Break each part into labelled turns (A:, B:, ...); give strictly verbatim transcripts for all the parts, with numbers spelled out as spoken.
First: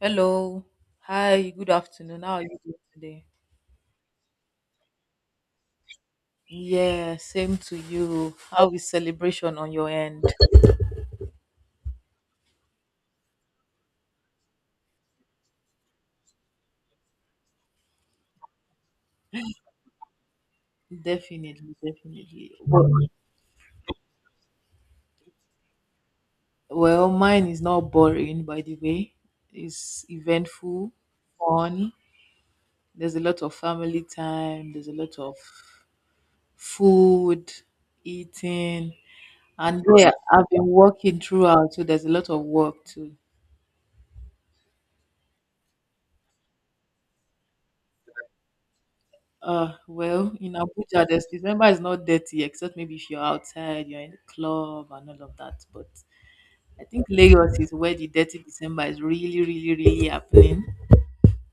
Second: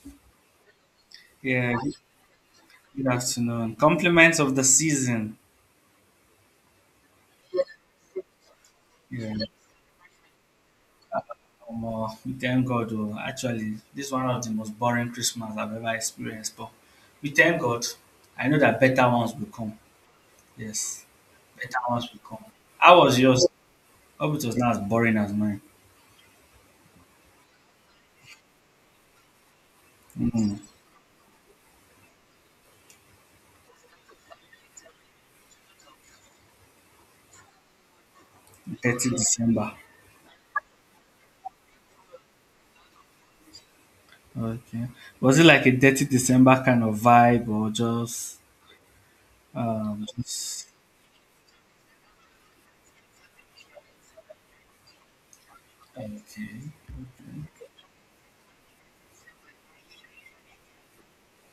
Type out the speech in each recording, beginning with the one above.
A: Hello. Hi, good
B: Yeah, good
A: afternoon. How are you doing today?
B: afternoon. Compliments of the season.
A: Yeah, same to you. How is
B: Yeah,
A: celebration on your end?
B: um, uh, we thank God. Oh, actually, this is one of the most boring Christmas I've ever experienced, but we thank God. I know that better ones will come. Yes,
A: Definitely,
B: better ones will come.
A: definitely.
B: How was yours? Hope it was not as boring as mine.
A: Well, mine is not boring, by the way. It's
B: Mm,
A: eventful, fun. There's a lot of family time, there's a lot of food, eating.
B: dirty December.
A: And yeah, I've been working throughout, so there's a lot of work too.
B: Okay. Was it like a dirty December kind of vibe or just
A: Uh,
B: um
A: well, in
B: just
A: Abuja, there's December is not dirty except maybe if you're outside, you're in the club and all of that. But
B: okay?
A: I think Lagos is where the dirty December is really, really, really happening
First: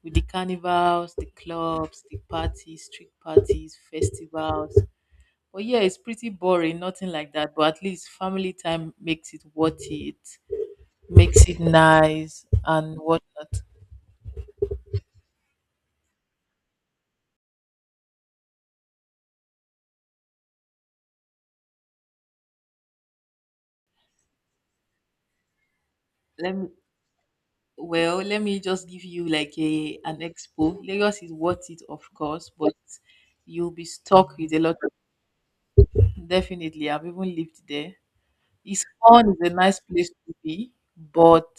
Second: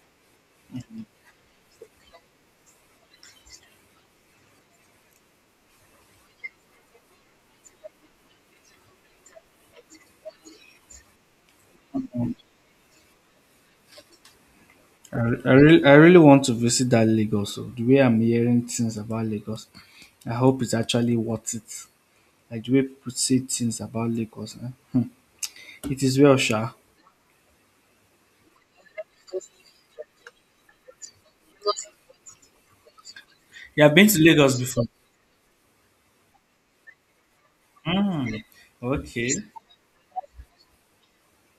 A: with the carnivals, the clubs, the parties, street parties, festivals. But yeah, it's pretty boring, nothing like that. But at least family time makes it worth it, makes it
B: Hmm.
A: nice and whatnot.
B: I, I really, I really want to visit that Lagos. So the way I'm hearing things about Lagos, I hope it's actually worth it. Like the way people say things about Lagos, eh? Hmm. It is well,
A: Let me
B: sure.
A: Well, let me just give you like a an expo. Lagos is worth it, of course, but you'll
B: You
A: be
B: have been to
A: stuck with
B: Lagos
A: a lot.
B: before?
A: Definitely, I've even lived there.
B: Hmm.
A: It's
B: Okay.
A: fun. It's a nice place to be, but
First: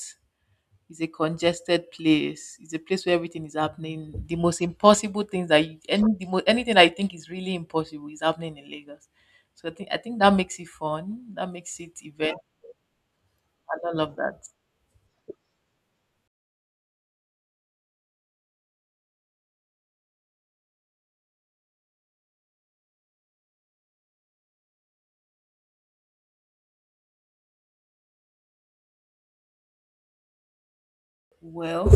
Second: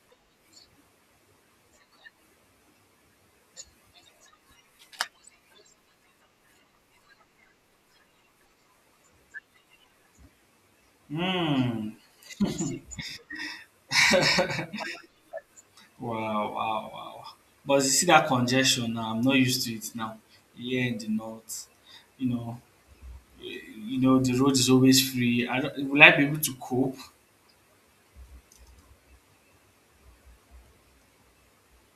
A: it's a congested place. It's a place where everything is happening. The most impossible things that you, any the mo anything I think is really impossible is happening in Lagos. So I think I think that makes it fun. That makes
B: Hmm.
A: it event and all of that.
B: Wow, wow, wow. But you see that congestion now. I'm not used to it now. Here in the north, you know, eh, you know the road is always free. I don't, will I be able to cope?
A: Well,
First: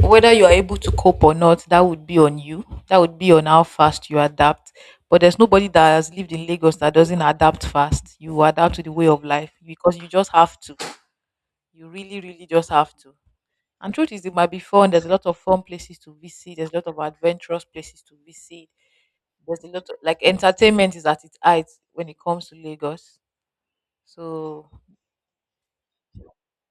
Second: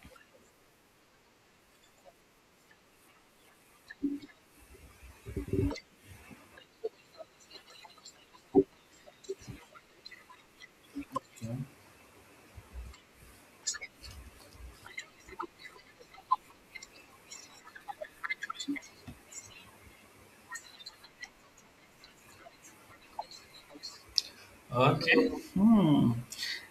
A: whether you are able to cope or not, that would be on you. That would be on how fast you adapt. But there's nobody that has lived in Lagos that doesn't adapt fast. You adapt to the way of life because you just have to. You really, really just have to. And truth is, it might be fun. There's a lot of fun places to visit. There's a lot of adventurous places to visit. There's a lot of like entertainment is at its height when it comes to Lagos. So,
B: Okay. Hmm.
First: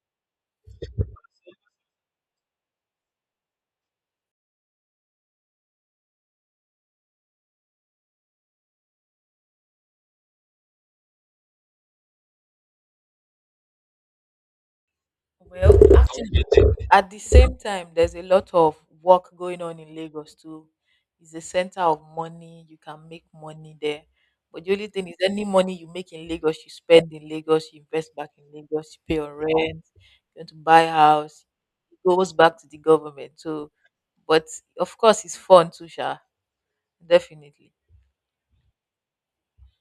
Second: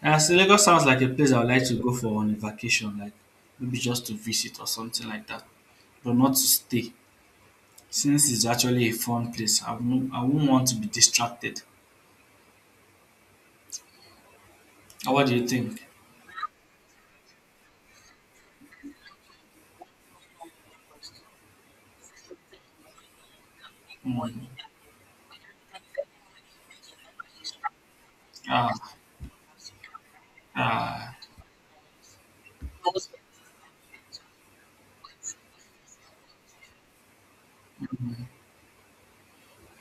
B: Uh, so Lagos sounds like a place I would like to go for on a vacation, like maybe just to visit or something like that, but not to stay, since it's actually a fun place. I won't, I won't want to be distracted. Uh, What do you
A: well,
B: think?
A: actually, at the same time there's a lot of work going on in Lagos too. It's a center of money. You can make money there,
B: Hmm.
A: but the only thing is any money you make in Lagos you spend in Lagos, you invest back in
B: Ah,
A: Lagos, you pay on rent, you want to buy a
B: ah,
A: house, it goes back to the government. So, but of course it's fun too, sha. Definitely.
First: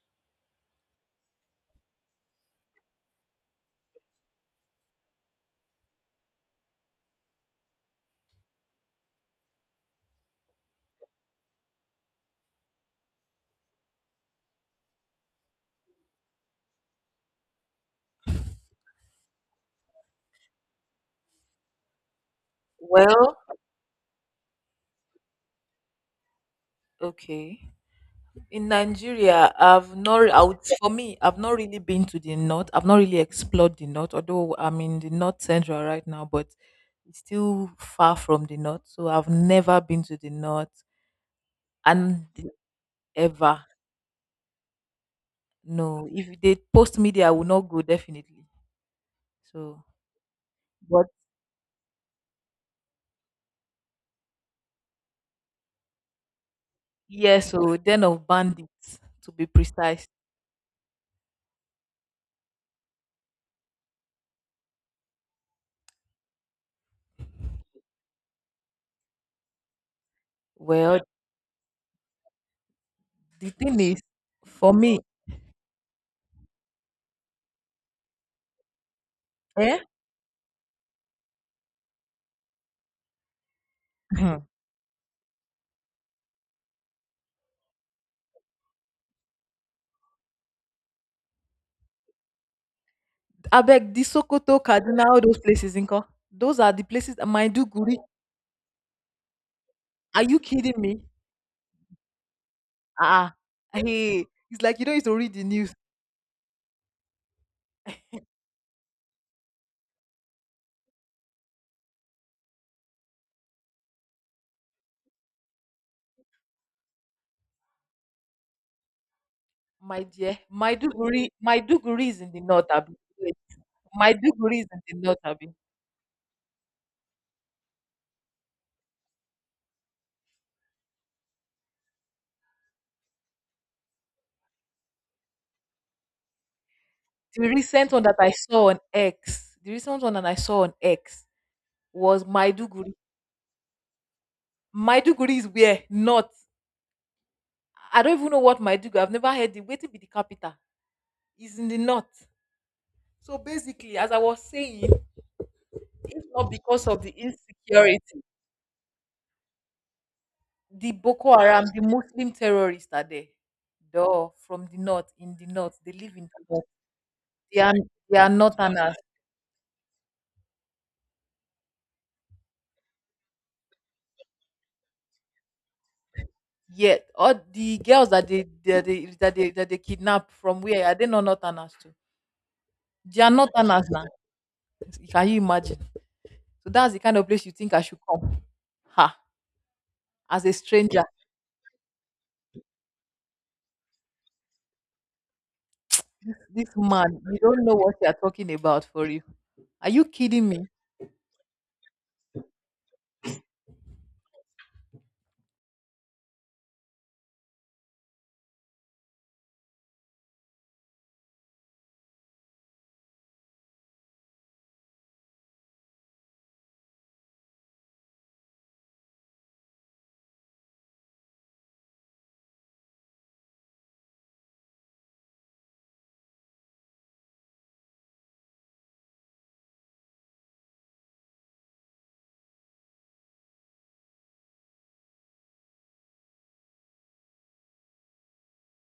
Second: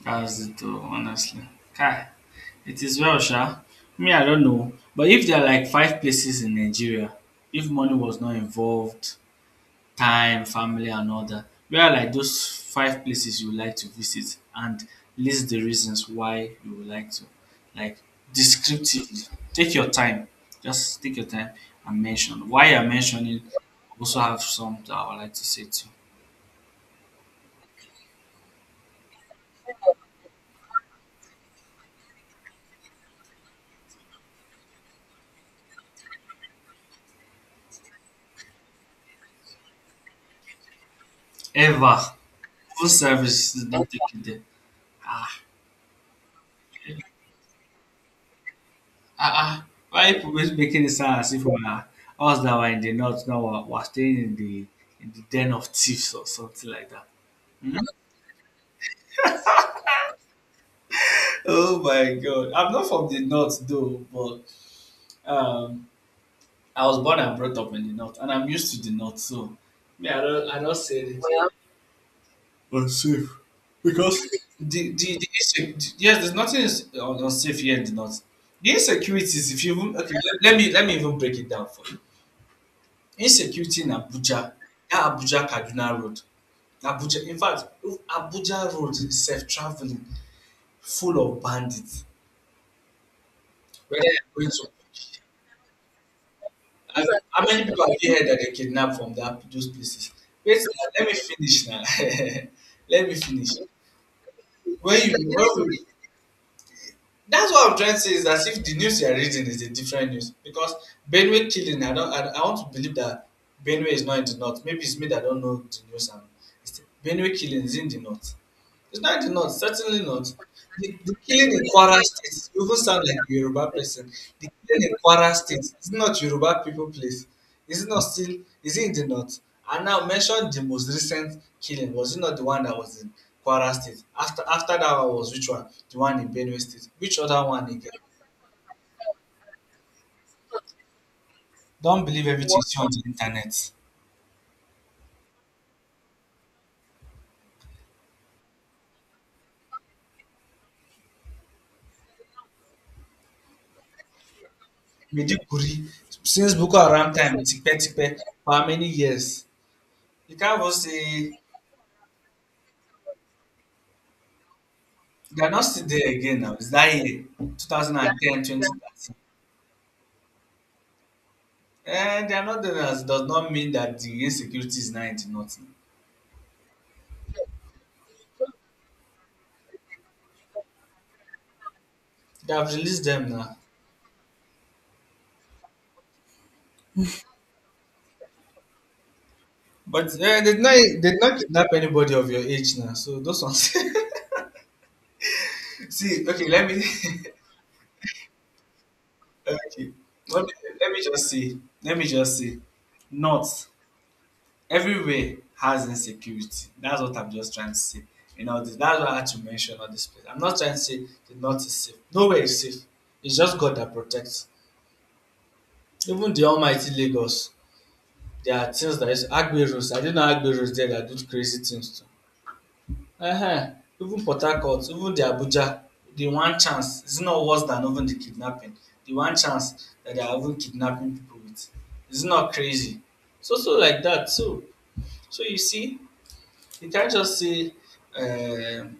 B: that's it, oh, honestly. Kai, it is well, sha. Me, I don't know. But if there are like five places in Nigeria, if money was not involved, time, family and all that. Where are like those five places you would like to visit and list the reasons why you would like to. Like descriptively. Take your time. Just take your time and mention why you're
A: Well,
B: mentioning, also have some that I would like to say too.
A: okay. In Nigeria, I've not, I would, for me, I've not really been to the north. I've not really explored the north, although I'm in the north central right now, but it's still far from the north. So I've never been to the north
B: Ever.
A: and
B: Full service
A: ever.
B: is not taken there. Ah,
A: No, if they post me there, I will not go definitely.
B: ah, ah.
A: So,
B: Why people making it
A: but
B: sound as if we are us that were in the north now we're, we're staying in the in the den of thieves or something like that.
A: yeah, so
B: Hmm?
A: den of bandits to be precise.
B: Oh my God. I'm not from the north though, but um I was born and brought up in the north and I'm used to the north, so yeah, I don't I don't
A: Well,
B: say it. Well, unsafe.
A: the thing is,
B: Because
A: for
B: the
A: me,
B: the, the issue yes, there's nothing is un- unsafe here in the north. The insecurities, if you
A: eh?
B: even okay, let, let me let me even break it down for you. Insecurity in Abuja, that Abuja Kaduna Road. Abuja in fact Abuja Road is self traveling, full of bandits.
A: Abeg,
B: Whether
A: the
B: you're going
A: Sokoto,
B: to
A: Kaduna, all those places, Inko. Those are the
B: As
A: places
B: I-
A: that
B: How many people have
A: Maiduguri.
B: you heard that they kidnapped from that those places?
A: Are you
B: Wait,
A: kidding
B: now,
A: me?
B: let me finish now. Let me
A: Ah,
B: finish.
A: ah. Hey, it's like you don't
B: When
A: need to read
B: you
A: the
B: when
A: news,
B: we, that's what I'm trying to say is as if the news you are reading is a different news because Benue killing. I don't. I, I want to believe that Benue is not in the north. Maybe it's me that don't know the news. And it's, Benue killing is in the north. It's not the north,
A: my
B: certainly not.
A: dear.
B: The, the
A: Maiduguri,
B: killing in Kwara
A: Maiduguri is in the
B: State, you
A: north,
B: even
A: Abi.
B: sound like a
A: Wait,
B: Yoruba person. The
A: Maiduguri is
B: killing in
A: in the north,
B: Kwara
A: Abi.
B: State is not Yoruba people place. Is it not still, is it in the north? And now mention the most recent killing. Was it not the one that was in Kwara State? After after that one was which one? The one in Benue State. Which other
A: The
B: one again?
A: recent one that I saw on X, the recent one that I saw on X
B: Don't
A: was
B: believe everything you see on
A: Maiduguri.
B: the internet.
A: Maiduguri is where north. I don't even know what Maiduguri. I've never heard it. Waiting be the capital. It's in the north. So basically, as I was saying.
B: Medikuri,
A: If
B: since
A: not
B: Boko
A: because of
B: Haram
A: the
B: time, tikpe tikpe,
A: insecurity,
B: for how many years? You can't even
A: the
B: say
A: Boko Haram, the Muslim terrorists are there. Duh, from the north, in
B: they
A: the
B: are not
A: north,
B: still
A: they
B: there
A: live in
B: again
A: the
B: now.
A: north.
B: It's that year, yeah,
A: They are
B: twenty ten, yeah.
A: they are northerners.
B: twenty thirteen. And they are not there now. It does not mean that the insecurity is nigh into nothing.
A: Yet, all the girls that they that they that they, that they kidnap from, where are they not northerners too?
B: They have released
A: They
B: them
A: are
B: now.
A: northerners now. Can you imagine? So that's the kind of place you think I should come. Ha!
B: But uh, they
A: As a
B: did not they
A: stranger,
B: did not kidnap anybody of your age now. So those ones. See, okay, let
A: this
B: me
A: man, you don't know what you are talking about for you. Are
B: okay.
A: you
B: Let
A: kidding
B: me,
A: me?
B: let me just say. Let me just say. Not everywhere has insecurity. That's what I'm just trying to say. You know, this, that's why I had to mention all this place. I'm not trying to say the north is safe. Nowhere is safe. It's just God that protects. Even the almighty Lagos, there are things that is Agberos. I didn't know Agberos there that do crazy things too. Uh huh. Even Port Harcourt, even the Abuja, the one chance is not worse than even the kidnapping. The one chance that they are even kidnapping people with is not crazy. So so like that. So so you see, you can't just say um,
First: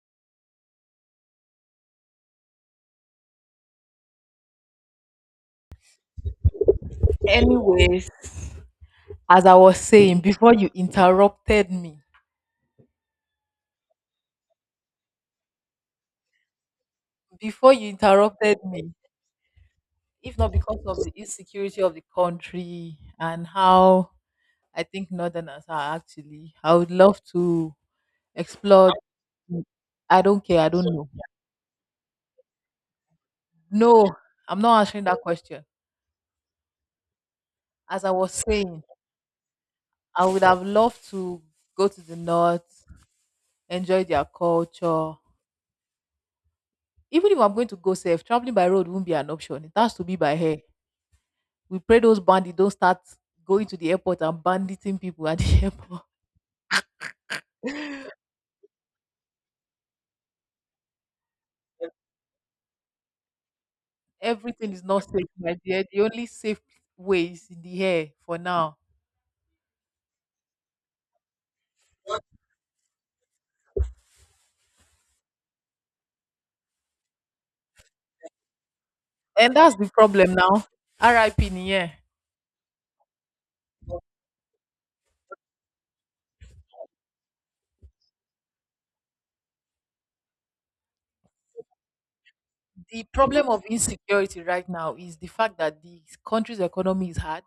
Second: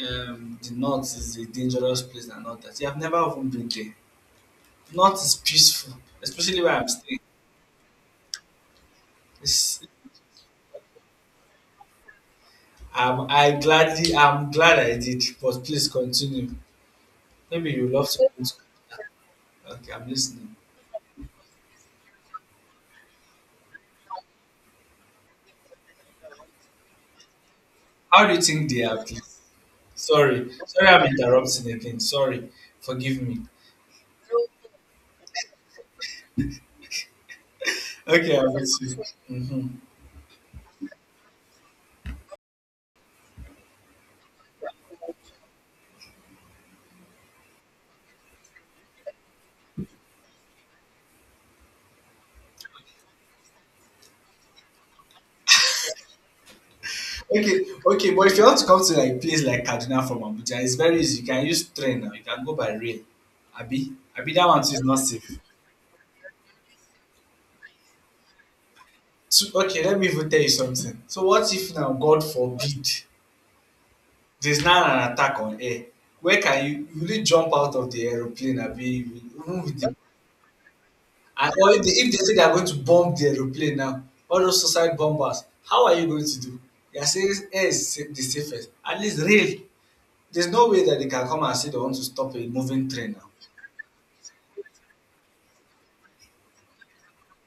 B: um, the north is a dangerous place and all that. You have never even been there. North is peaceful, especially where I'm staying.
A: Anyways. As I was
B: It's
A: saying before you interrupted me,
B: I'm I gladly I'm glad I did, but please continue. Maybe
A: before
B: you
A: you
B: love to
A: interrupted me,
B: okay, I'm
A: if not
B: listening.
A: because of the insecurity of the country and how I think Northerners are actually, I would love to
B: How do you think they
A: explore.
B: are, please?
A: I don't
B: Sorry.
A: care. I don't
B: Sorry I'm
A: know.
B: interrupting again. Sorry. Forgive me.
A: No, I'm not answering that question. As I was
B: Okay, I'm with
A: saying,
B: you. Hmm.
A: I would have loved to go to the north, enjoy their culture. Even if I'm going to go safe, traveling by road won't be an option. It has to be by air. We pray those bandits don't start going to the airport and banditing people at the airport.
B: Okay, okay, but if you want to come to like place like Kaduna from Abuja, it's very easy. You can use train now, you can go by rail. Abi, Abi that one too
A: Everything
B: is
A: is
B: not
A: not safe,
B: safe.
A: my dear. The only safe way is in the air for now.
B: So, okay, let me even tell you something. So what if now God forbid? There's now an attack on air. Where can you you really jump out of the aeroplane? I mean,
A: And
B: even
A: that's
B: with
A: the
B: the
A: problem now. R I P
B: and
A: in
B: or
A: the
B: if they,
A: air.
B: if they say they are going to bomb the aeroplane now, all those suicide bombers, how are you going to do? They are saying air is sa- the safest. At least rail. There's no way that they can come and say they want to stop a moving
A: The
B: train now.
A: problem of insecurity right now is the fact that the country's economy is hard.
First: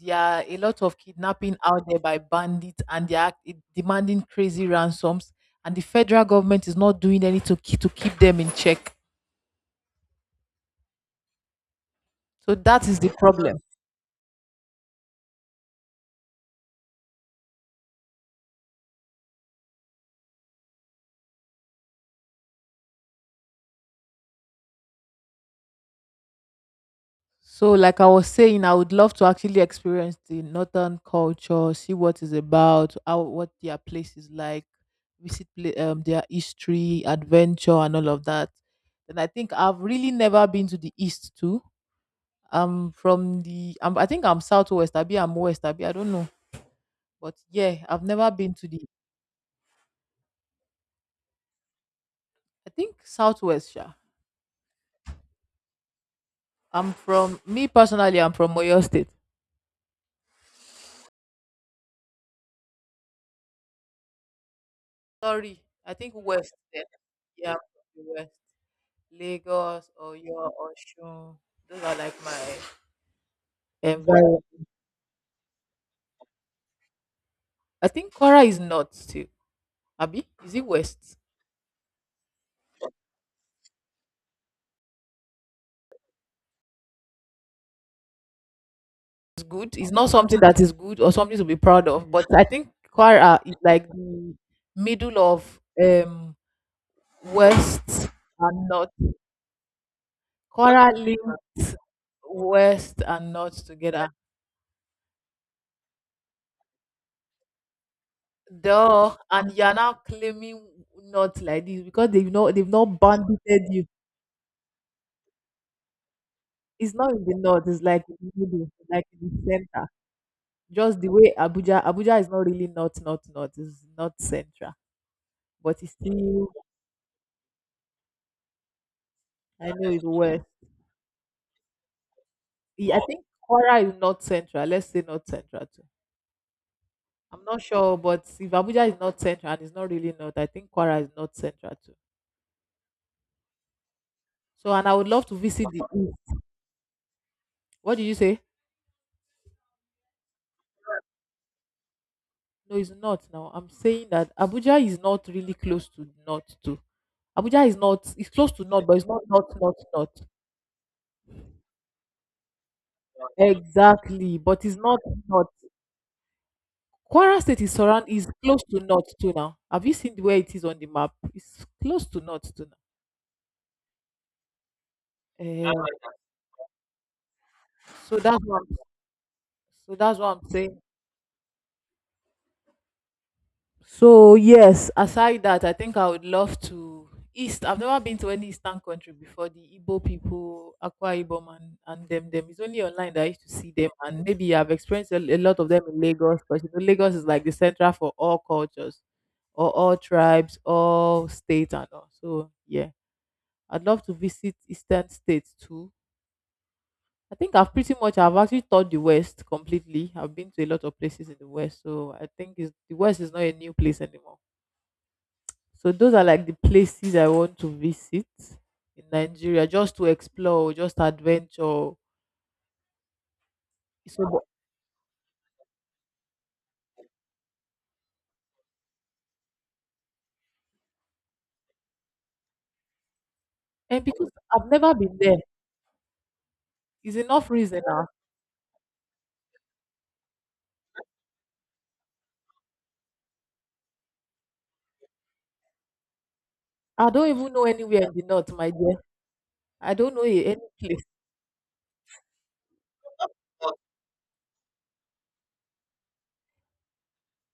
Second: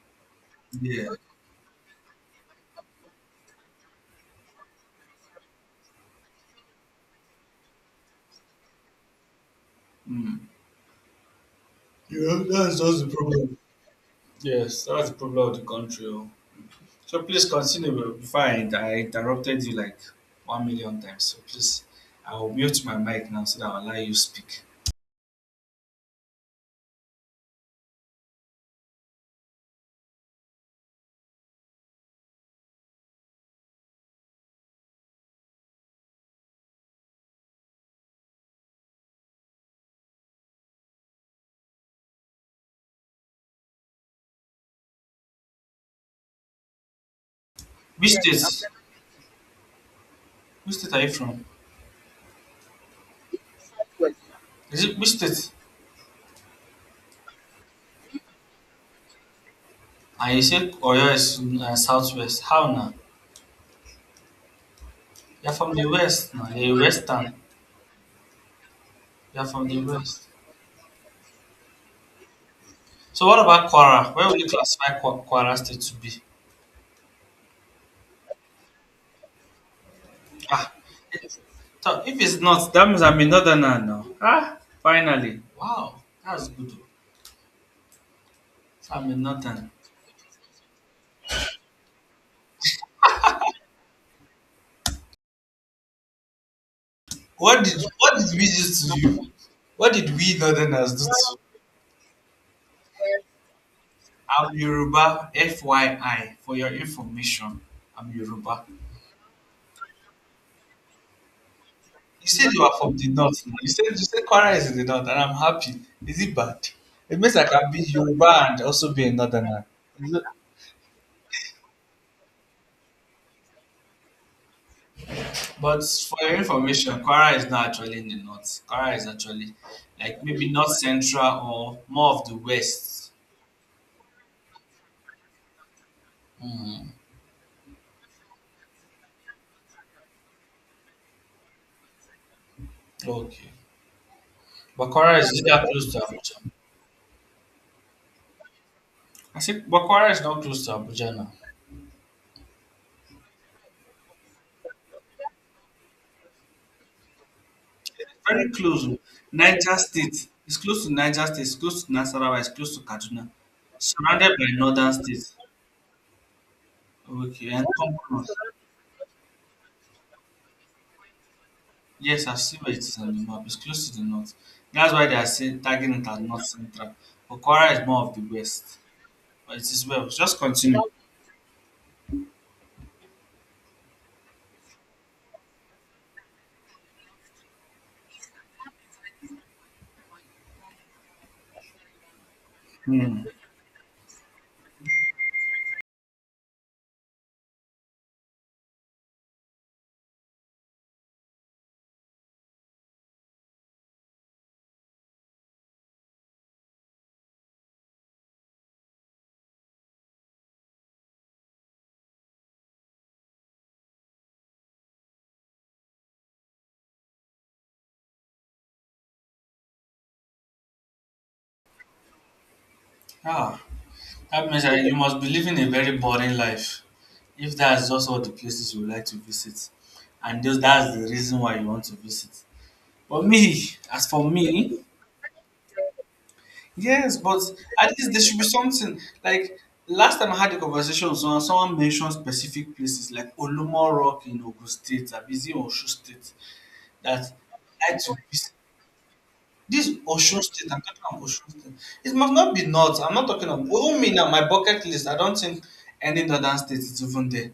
A: There are a lot of
B: Yeah.
A: kidnapping out there by bandits and they are demanding crazy ransoms, and the federal government is not doing anything to keep, to keep them in check.
B: Yeah,
A: So
B: that's
A: that is
B: just
A: the
B: the
A: problem.
B: problem. Yes, that's the problem of the country. Oh. So please continue before I, I interrupted you like one million times. So please, I will mute my mic now so that I'll allow you speak.
A: So, like I was saying, I would love to actually experience the northern culture, see what it's about, how what their place is like, visit pla- um, their history, adventure, and all of that. And I think I've really never been to the east too. I'm from the, I'm, I think I'm southwest. I be I'm west. I be I don't know, but yeah, I've
B: Which
A: never
B: yes, I'm
A: been to
B: state?
A: the.
B: Which state are you from?
A: I think southwest. Yeah,
B: Is it which state?
A: I'm from me personally, I'm from Oyo State.
B: Ah, you said Oyo is in, uh, southwest. How now? You're
A: Sorry,
B: from the
A: I think
B: west now.
A: west.
B: You're a
A: Yeah,
B: western.
A: yeah, I'm from the west.
B: You're from the
A: Lagos,
B: west.
A: Oyo, Osun. Those are like my
B: So what about Kwara? Where would
A: environment.
B: you classify Kwa- Kwara state to be?
A: I think Kora is not too. Abi, is it
B: Ah,
A: West?
B: it- so if it's not, that means I'm a northerner now. Ah, finally. Wow, that's good. So I'm a
A: It's
B: northerner.
A: good. It's not something that is good or something to be proud of. But I think Kora is like the middle of um
B: What did
A: West
B: what did we
A: and
B: just
A: North.
B: do to you? What did we
A: Kora
B: northerners do to you?
A: linked West and North together.
B: I'm Yoruba, F Y I, for your information. I'm Yoruba.
A: Duh, and you are now claiming not like this because
B: You
A: they've
B: said
A: not
B: you
A: they've
B: are from
A: not
B: the
A: banded
B: north now. You said
A: you.
B: you said Kwara is in the north, and I'm happy. Is it bad?
A: It's not
B: It
A: in the
B: means I
A: north.
B: can be
A: It's like in the
B: Yoruba and
A: middle,
B: also be
A: like
B: a
A: in the
B: northerner.
A: center.
B: Is it-
A: Just the way Abuja, Abuja is not really north, north, north. It's not central, but
B: but
A: it's
B: for your
A: still.
B: information, Kwara is not actually in the north. Kwara is actually
A: I know it's
B: like
A: west.
B: maybe north central or more of the
A: Yeah, I
B: west.
A: think Kwara is not central. Let's say not central too.
B: Hmm.
A: I'm not sure, but if Abuja is not central and it's not really north, I think Kwara is not central too.
B: Okay.
A: So, and
B: But
A: I would
B: Kwara
A: love
B: is
A: to
B: either
A: visit the
B: close to
A: east.
B: Abuja.
A: What did you say?
B: I see Bakwara is not close to Abuja now.
A: No, it's not. Now I'm saying that Abuja is not really close to north too. Abuja is
B: It's
A: not. It's
B: very
A: close to north,
B: close. Oh.
A: but it's not north,
B: Niger
A: north, north.
B: State. It's close to Niger State. It's close to Nasarawa. It's close to Kaduna. Surrounded
A: Exactly,
B: by
A: but it's
B: northern
A: not
B: states.
A: north. Kwara
B: Okay,
A: State
B: and
A: is
B: come
A: surround is
B: close.
A: close to North too now. Have you seen where it is on the map? It's close to
B: Yes, I
A: North
B: see
A: too
B: where it is on the map. It's close to the north. That's why they are saying
A: now. Eh,
B: tagging it as north central. Okwara is more of
A: so
B: the
A: that's what I'm,
B: west. But it is
A: so
B: well.
A: that's
B: Just
A: what I'm saying.
B: continue.
A: So yes, aside that, I think I would love to East. I've never been to any Eastern country before. The Igbo people, Akwa Ibom, and, and them them. It's only online
B: Hmm.
A: that I used to see them, and maybe I've experienced a, a lot of them in Lagos, because you know Lagos is like the central for all cultures, or all tribes, all states, and all. So yeah. I'd love to visit eastern states too. I think I've pretty much I've actually toured the West completely. I've been to a lot of places in the West, so I think it's, the West is not a new place anymore. So those are like the places I want to visit in Nigeria, just to explore, just adventure.
B: Ah,
A: So, but-
B: that means that you must be living a very boring life if that's just all the places you would like to visit. And just that's the reason why you want to visit. But me,
A: and
B: as for
A: because I've
B: me,
A: never been there,
B: yes,
A: it's
B: but
A: enough reason
B: at
A: now.
B: least there should be something. Like last time I had a conversation with someone, someone mentioned specific places like Olumo Rock in Ogun State, Abizi in Osun State,
A: I don't
B: that
A: even know
B: I like
A: anywhere
B: to
A: in the north,
B: visit.
A: my dear.
B: This
A: I don't know
B: Osun
A: a- any
B: State, I'm talking
A: place.
B: about Osun State. It must not be north. I'm not talking about even me now, my bucket list. I don't think any northern state is even there.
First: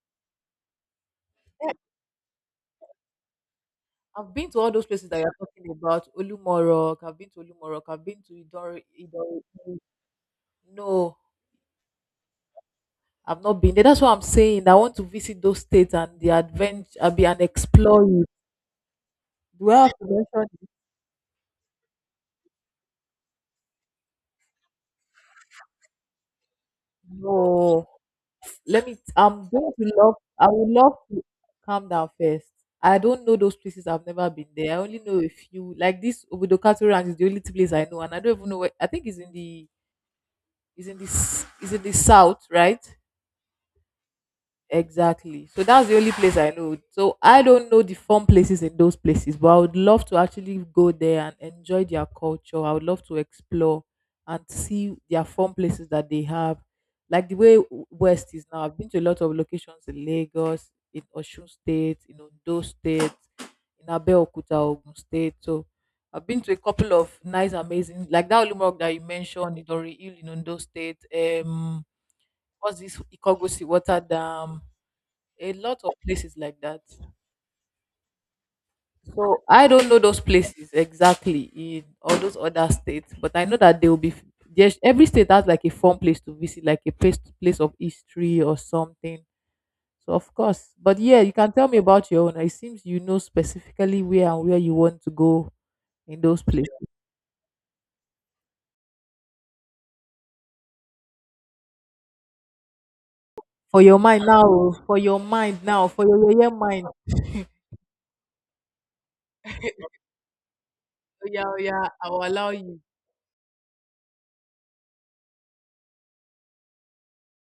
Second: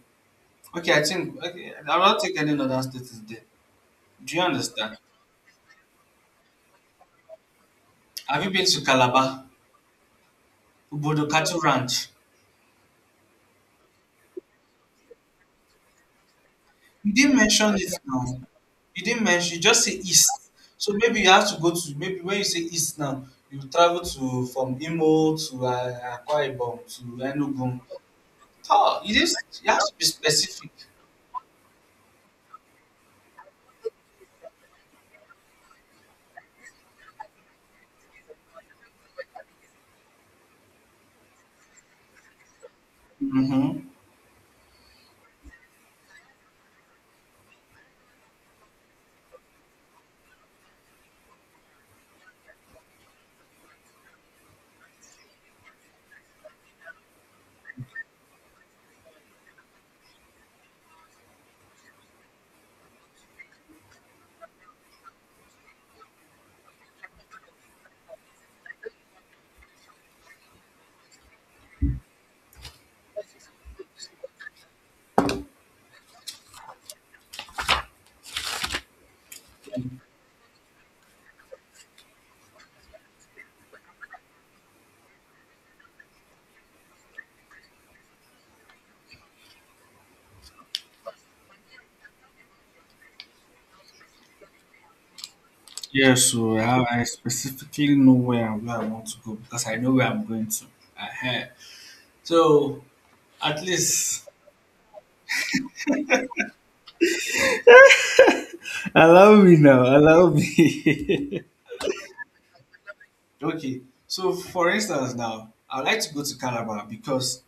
B: Okay, I think okay, I don't think any northern state is there.
A: I've
B: Do you
A: been to all those
B: understand?
A: places that you're talking about. Olumorok, I've been to Olumorok, I've been to
B: Have you been to
A: Idori,
B: Calabar,
A: Idori. No,
B: Ubodo Cattle Ranch?
A: I've not been there. That's what I'm saying. I want to visit those states and the adventure,
B: You
A: I'll be
B: didn't
A: an
B: mention it now.
A: explorer.
B: You didn't mention. You
A: Do
B: just
A: I
B: say
A: have to
B: east.
A: mention it?
B: So maybe you have to go to maybe when you say east now, you travel to from Imo to uh, Akwa Ibom to Enugu.
A: No. Let me,
B: Oh, you didn't.
A: I'm
B: You
A: going
B: have
A: to
B: to be
A: love, I would
B: specific.
A: love to calm down first. I don't know those places. I've never been there. I only know a few. Like this Obudokatu Ranch is the only place I know, and I don't even know where. I think it's in the, it's in the, s- it's in the south, right?
B: Mm-hmm.
A: Exactly. So that's the only place I know. So I don't know the fun places in those places, but I would love to actually go there and enjoy their culture. I would love to explore and see their fun places that they have. Like the way w- West is now. I've been to a lot of locations in Lagos, in Osun State, in Ondo State, in Abeokuta, Ogun State. So I've been to a couple of nice, amazing, like that Olumok that you mentioned, Idori Hill in Ondo State. Um, what's this Ikogosi Water Dam? A lot of places like that. So I don't know those places exactly in all those other states, but I know that they will be. There's every state has like a fun place to visit, like a place place of history or something. So of course, but yeah, you can tell me about your own. It seems you know specifically where and where you want to go in
B: Yes,
A: those
B: so I,
A: places.
B: I specifically know where and where I want to go because I know where I'm going to. Uh, so at
A: For your mind
B: least
A: now, oh, for your mind now, for your your mind.
B: allow me now, allow
A: Oh
B: me.
A: yeah, oh yeah, I will allow you.
B: Okay, so for instance, now I would like to go to Calabar because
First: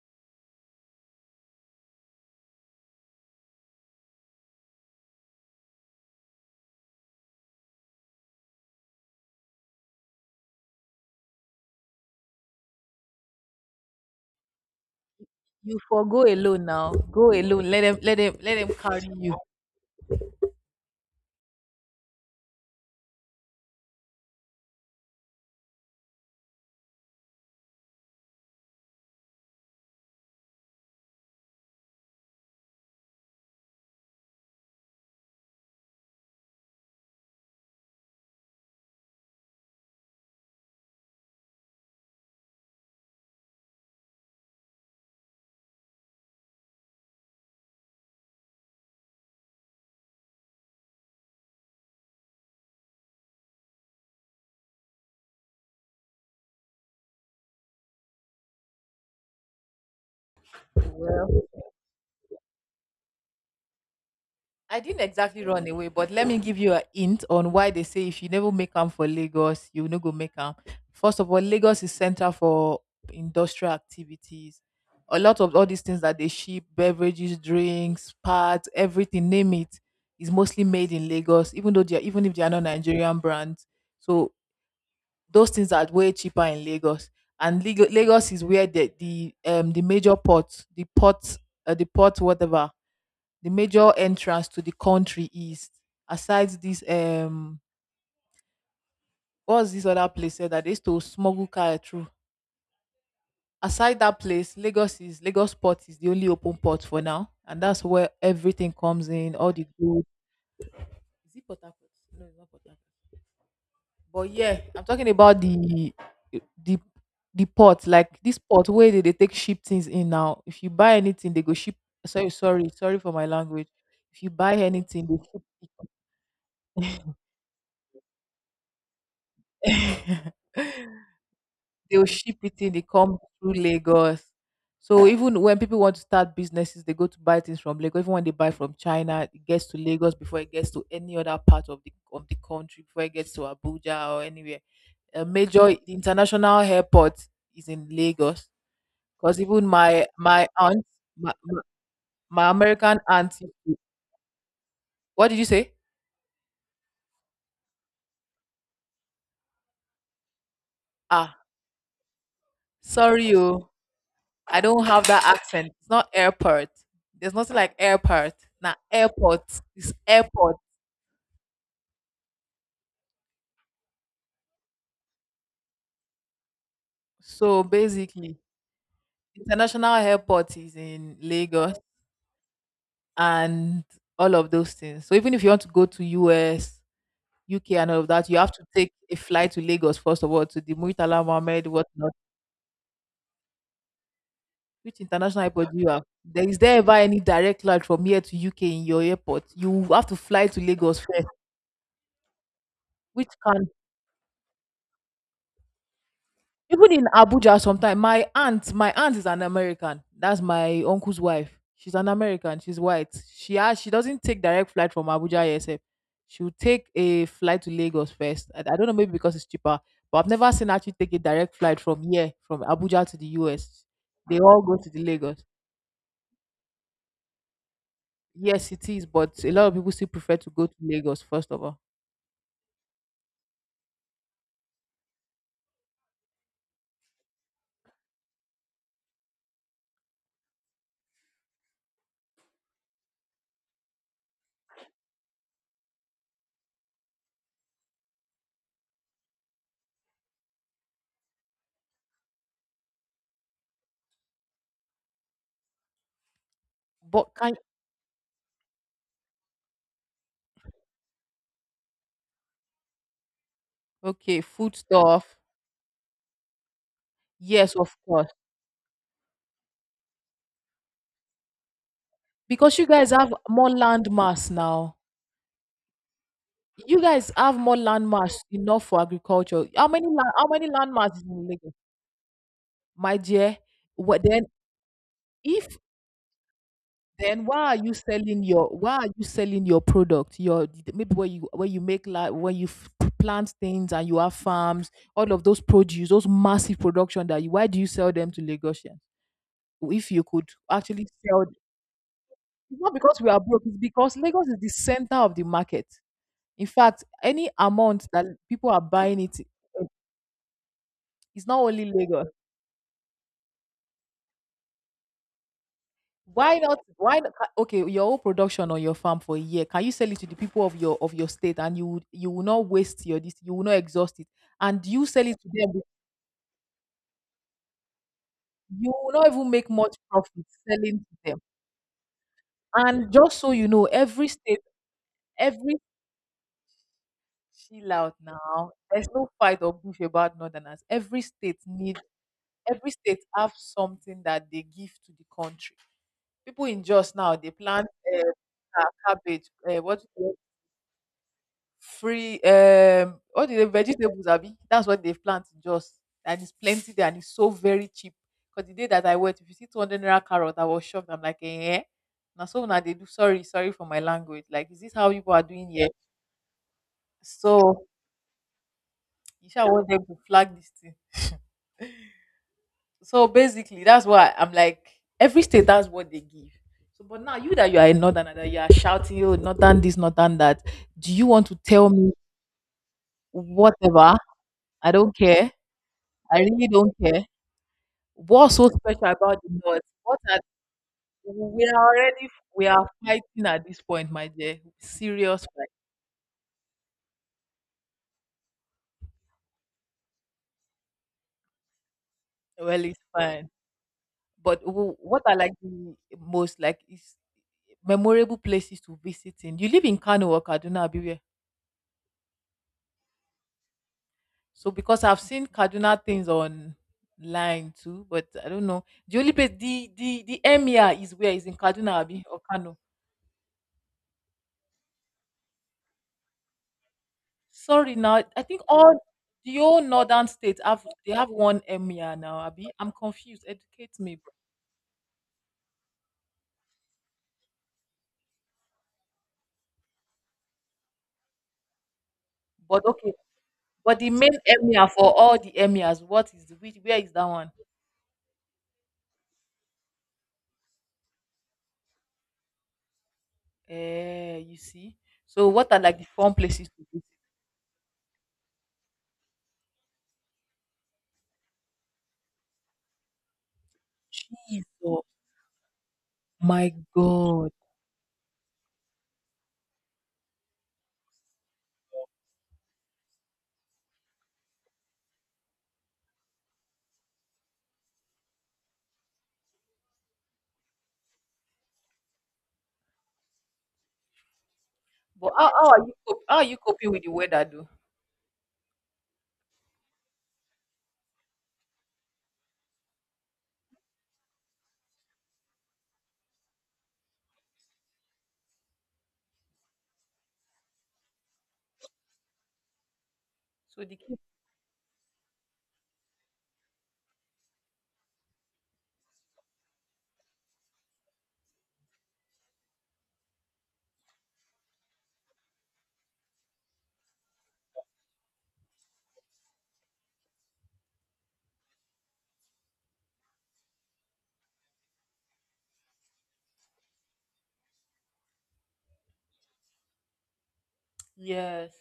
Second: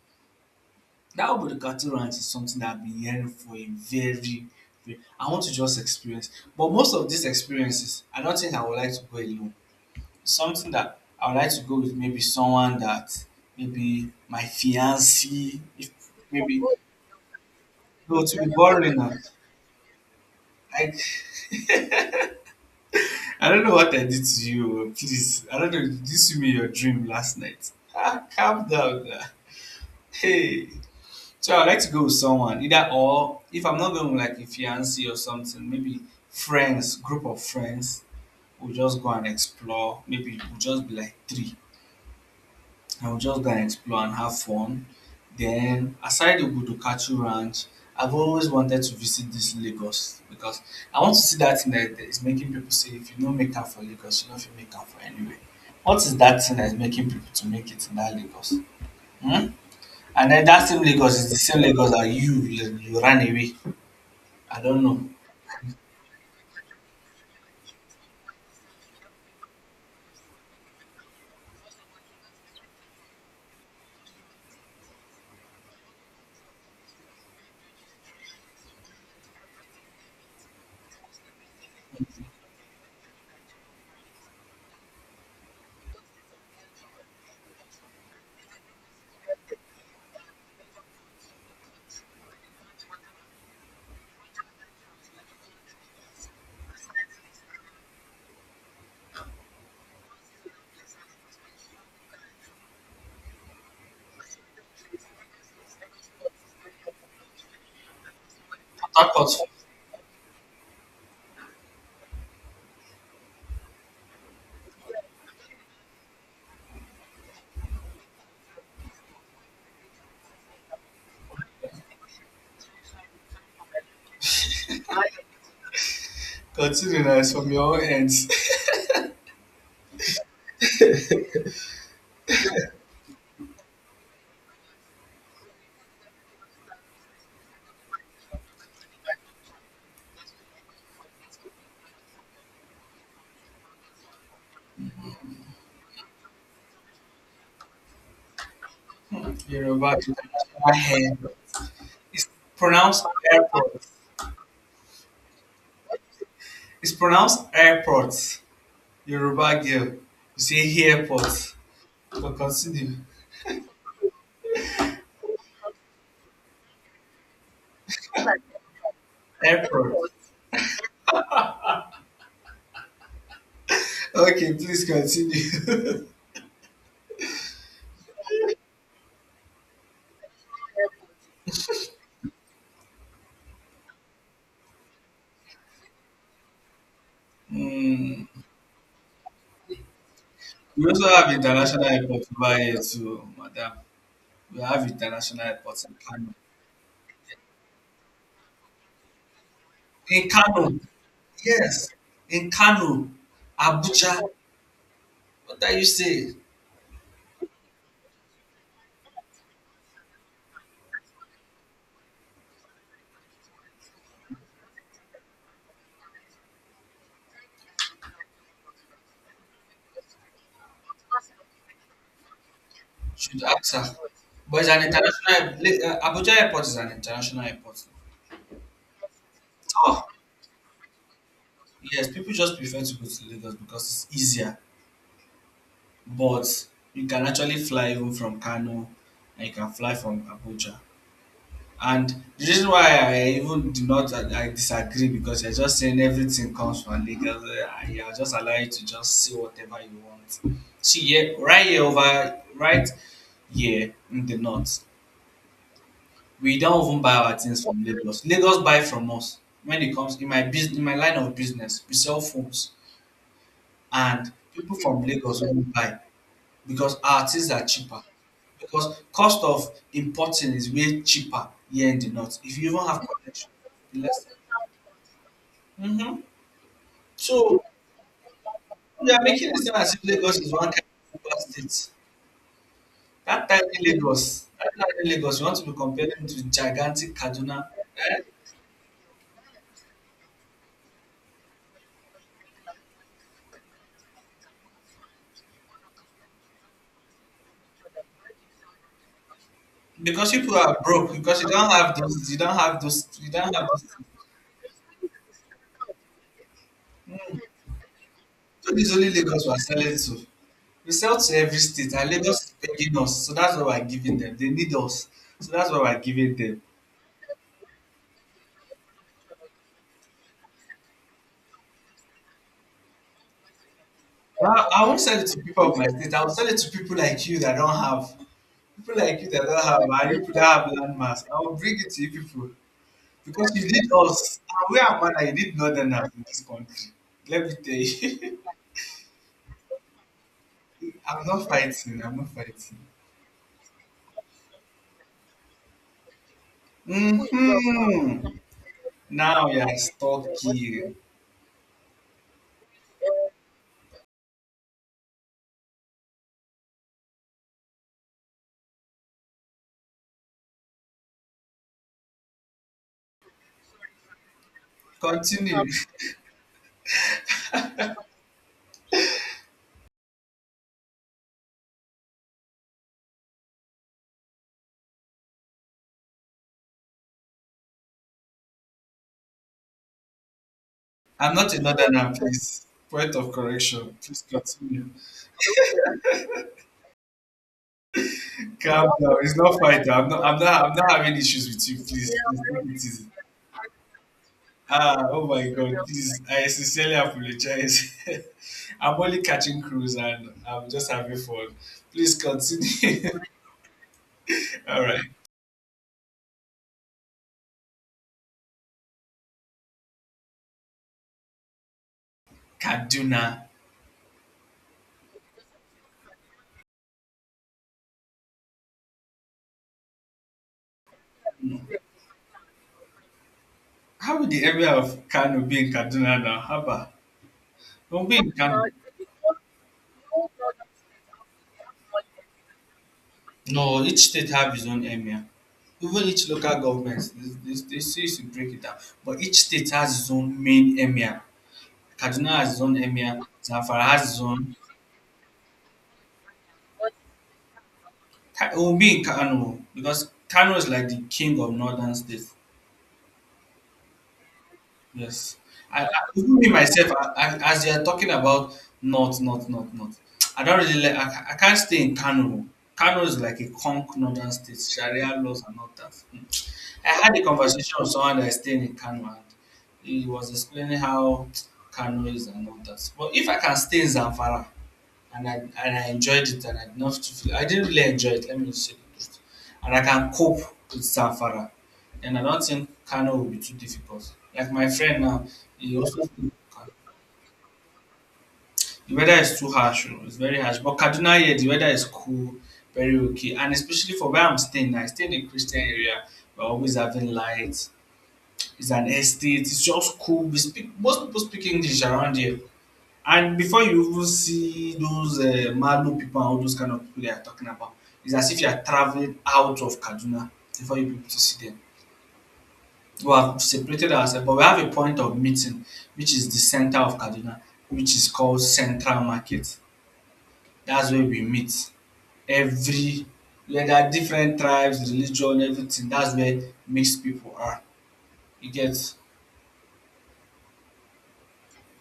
B: that Obudu rant is something that I've been hearing for a very, very I want to just experience. But most of these experiences, I don't think I would like to go alone. Something that I would like to go with maybe someone that maybe my fiance,
A: You
B: if
A: for go
B: maybe
A: alone now. Go alone. Let them, let
B: no, to
A: them,
B: be
A: let them
B: boring
A: carry
B: now.
A: you.
B: Like. I don't know what I did to you. oh, Please, I don't know. This you me your dream last night? Ah, calm down now. Hey. So I'd like to go with someone, either or if I'm not going with like a fiance or something, maybe friends, group of friends, we'll just go and explore. Maybe we'll just be like three and we'll just go and explore and have fun. Then aside the Budukachu Ranch, I've always wanted to visit this Lagos because I want to see that thing that is making people say if you don't make time for Lagos, you don't fit make time for anywhere. What is that thing that is making people to make it in that Lagos? Hmm? And then that same Lagos is the
A: Well.
B: same Lagos that you you ran away. I
A: I
B: don't
A: didn't
B: know.
A: exactly run away, but let me give you a hint on why they say if you never make camp for Lagos, you no go make camp. First of all, Lagos is center for industrial activities. A lot of all these things that they ship, beverages, drinks, parts, everything, name it, is mostly made in Lagos, even though they are, even if they are not Nigerian brands. So those things are way cheaper in Lagos. And Lag- Lagos is where the the um the major port, the port, uh, the port, whatever, the major entrance to the country is, aside this um what's this other place here that they used to smuggle car through. Aside that place, Lagos is, Lagos port is the only open port for now, and that's where everything
B: Port
A: comes in,
B: Harcourt.
A: all the goods. Is it Port Harcourt? No, it's not Port Harcourt, but yeah, I'm talking about the the the port, like this port where they, they take, ship things in. Now if you buy anything, they go ship, sorry, sorry, sorry for my language, if you buy anything, they ship
B: Continue now, it's from your own ends.
A: it. They'll ship it in, they come through Lagos. So even when people want to start businesses, they go to buy things from Lagos. Even when they buy from China, it gets to Lagos before it gets to any other part of the of the country, before it gets to Abuja or anywhere. A major international airport is in Lagos. Because even
B: Yoruba
A: my my
B: international
A: aunt,
B: head.
A: my, my
B: It's
A: my American
B: pronounced
A: aunt,
B: airport.
A: what did you say?
B: It's pronounced airport. Yoruba girl. You say
A: Ah,
B: airport. But continue.
A: sorry, you. I don't have that accent. It's not airport. There's nothing like airport. Now airport is
B: Airport.
A: airport.
B: Okay, please continue.
A: So basically, international airport is in Lagos and all of those things. So even if you want to go to U S, U K and all of
B: Hmm.
A: that, you have to take a flight to Lagos first of all, to the
B: We also
A: Muritala
B: have
A: Mohammed,
B: international
A: whatnot.
B: airport over here too, madam. We have
A: Which international
B: international
A: airport do
B: airports
A: you
B: in
A: have?
B: Kano.
A: There is there ever any direct flight from here to U K in your airport? You have to
B: In
A: fly to
B: Kano.
A: Lagos first.
B: Yes. In Kano,
A: Which can
B: Abuja. What are you saying?
A: Even in Abuja sometimes, my aunt, my aunt is an American. That's my uncle's wife. She's an American. She's white. She has, she doesn't take direct flight from Abuja A S F. She'll take a flight to Lagos first. I, I don't know, maybe because it's cheaper. But I've never seen her actually take a direct flight from here, from Abuja to the
B: Should ask
A: U S.
B: her.
A: They
B: But
A: all
B: it's
A: go
B: an
A: to the Lagos.
B: international Le- uh, Abuja airport is an international airport.
A: Yes, it is, but a lot of people
B: Oh,
A: still prefer to go to Lagos first of all.
B: yes, people just prefer to go to Lagos because it's easier. But you can actually fly even from Kano and you can fly from Abuja. And the reason why I even do not I, I disagree because you're just saying everything comes from Lagos. uh, Yeah, I'll just allow you to just say whatever you want. See, yeah, right here over right here in the north, we don't even buy
A: But
B: our
A: can
B: things from Lagos. Lagos buy from us when it comes in my business, in my line of business. We sell phones, and
A: Okay,
B: people
A: food
B: from
A: stuff.
B: Lagos won't buy because our things are
A: Yes, of
B: cheaper.
A: course.
B: Because cost of importing is way cheaper here in the north. If you
A: Because you
B: even have
A: guys have
B: connection,
A: more
B: the
A: land
B: less.
A: mass now.
B: Mm-hmm.
A: You guys have
B: So
A: more landmass enough for
B: we are making this
A: agriculture.
B: thing
A: How
B: as if
A: many land,
B: Lagos
A: how
B: is one
A: many
B: kind
A: landmass
B: of
A: is
B: super
A: in Lagos?
B: state.
A: My
B: That
A: dear,
B: tiny
A: what
B: Lagos,
A: then
B: that tiny Lagos, you want to be
A: if
B: comparing to gigantic
A: then why
B: Kaduna.
A: are you
B: Eh?
A: selling your why are you selling your product? Your maybe where you where you make, like where you f- plant things and you have farms, all of those produce, those massive production, that you why do you sell them to Lagosians? If you
B: Because
A: could
B: people are
A: actually
B: broke because
A: sell
B: you
A: it's
B: don't have those, you don't have
A: not
B: those,
A: because we
B: you
A: are
B: don't
A: broke,
B: have
A: it's because Lagos is the center of the market. In fact,
B: those.
A: any amount that people
B: So
A: are
B: this only
A: buying it,
B: Lagos we are
A: eh,
B: selling to. We sell to
A: it's
B: every
A: not only
B: state and
A: Lagos.
B: Lagos is begging us. So that's why we're giving them. They need us. So that's why we're giving
A: Why
B: them.
A: not? Why not, ca- okay? Your whole production on your farm for a year, can you sell it to the people of your of your state, and you would, you will not waste your this, you will not exhaust it,
B: I,
A: and
B: I won't
A: you
B: sell it
A: sell
B: to
A: it to
B: people
A: them,
B: of
A: with-
B: my state. I will sell it to people like you that don't have.
A: you
B: People
A: will
B: like
A: not
B: you that
A: even
B: don't
A: make
B: have
A: much
B: and you that
A: profit
B: have
A: selling to
B: landmass. I
A: them.
B: will bring it to you people.
A: And just so
B: Because you
A: you know,
B: need
A: every
B: us.
A: state,
B: And we are one. You need
A: every
B: northerners in this country. Let me tell
A: chill out
B: you.
A: now. There's no fight or beef about northerners. Every
B: I'm not
A: state need
B: fighting. I'm not fighting.
A: every state have something that they give to the country. People in just now they plant,
B: Hmm.
A: uh, uh,
B: Now
A: cabbage.
B: we are
A: Uh, what?
B: stuck. Yeah, here.
A: Free, um what do they, vegetables, abi, that's what they've plant just, and it's plenty there, and it's so very cheap. Because the day that I went, if you see two hundred naira carrot, I was shocked. I'm like, eh, na so now they do, sorry, sorry for my language, like, is this how people are
B: Continue.
A: doing here? So you sha want them to flag this thing. So basically, that's why I'm like, every state, that's what they give. So but now, you that you are a northerner, that you are shouting, oh, northern this, northern that, do you
B: I'm
A: want
B: not
A: to
B: a
A: tell
B: northerner,
A: me?
B: please. Point of correction.
A: Whatever,
B: Please continue.
A: I don't care. I really don't care. What's so
B: Calm
A: special
B: down. It's
A: about the
B: not
A: North?
B: fight. I'm
A: What
B: not I'm
A: are
B: not I'm not having issues with
A: We
B: you,
A: are
B: please. Please
A: already,
B: take
A: we
B: it
A: are
B: easy.
A: fighting at this point, my dear.
B: Ah, oh
A: Serious
B: my
A: fight.
B: god, please. I sincerely apologize. I'm only catching crews and I'm just having fun. Please
A: Well, it's
B: continue.
A: fine. But
B: All
A: wh-
B: right.
A: what are, like, the most, like, is memorable places to visit in? You live in Kano or Kaduna, Abiwe?
B: Kaduna.
A: So because I've seen Kaduna things online too, but I don't know. The only place, the, the the Emir is, where is, in Kaduna, Abi, or Kano?
B: How would the area of Kano be in Kaduna now? Haba.
A: Sorry
B: Don't be
A: now.
B: in
A: I think
B: Kano.
A: all the whole northern states have they have one emir now, Abi. I'm confused.
B: No,
A: Educate
B: each
A: me,
B: state
A: bro.
B: have its own emir. Even each local government, they, they, they still used to break it down. But each state has its own main emir. Kaduna has its own
A: But okay.
B: emir. Zamfara
A: But
B: has
A: the
B: its
A: main
B: own.
A: emir for all the emirs, what is the which, where is that one?
B: Ka- It will be in Kano because Kano is like the king of northern states.
A: Eh, you see.
B: Yes.
A: So what are,
B: I, I
A: like, the fun
B: even me
A: places to
B: myself,
A: visit?
B: I, I, as you are talking about north, north, north, north, I don't really like. I, ca- I can't stay in Kano. Kano is like a conk northern state.
A: Jesus,
B: Sharia laws and all that. Hmm.
A: my
B: I had a
A: God.
B: conversation with someone that is staying in Kano and he was explaining how Kano is and all that. But if I can stay in Zamfara and I and I enjoyed it and I did not feel I didn't really enjoy it, let me just say the truth. And I can cope with Zamfara, then I don't think Kano will be too difficult. Like my friend now,
A: But how, how
B: he
A: are you
B: also stay
A: cop-
B: in
A: how are you
B: Kano.
A: coping with the weather though?
B: The weather is too harsh, oh, it's very harsh. But Kaduna here the weather is cool, very okay. And especially for where I'm staying, I stay in a Christian area, we're always having light, it's an estate. It's just cool. We speak, most people speak English around here. And before
A: So
B: you
A: the
B: even
A: kids.
B: see those uh, Malu people and all those kind of people they are talking about, it's as if you are traveling out of Kaduna before you be able to see them. We have separated ourselves, but we have a point of meeting, which is the center of Kaduna, which is called Central Market. That's where we meet every, where there are different tribes, religion, everything. That's where mixed people are. You get
A: Yes.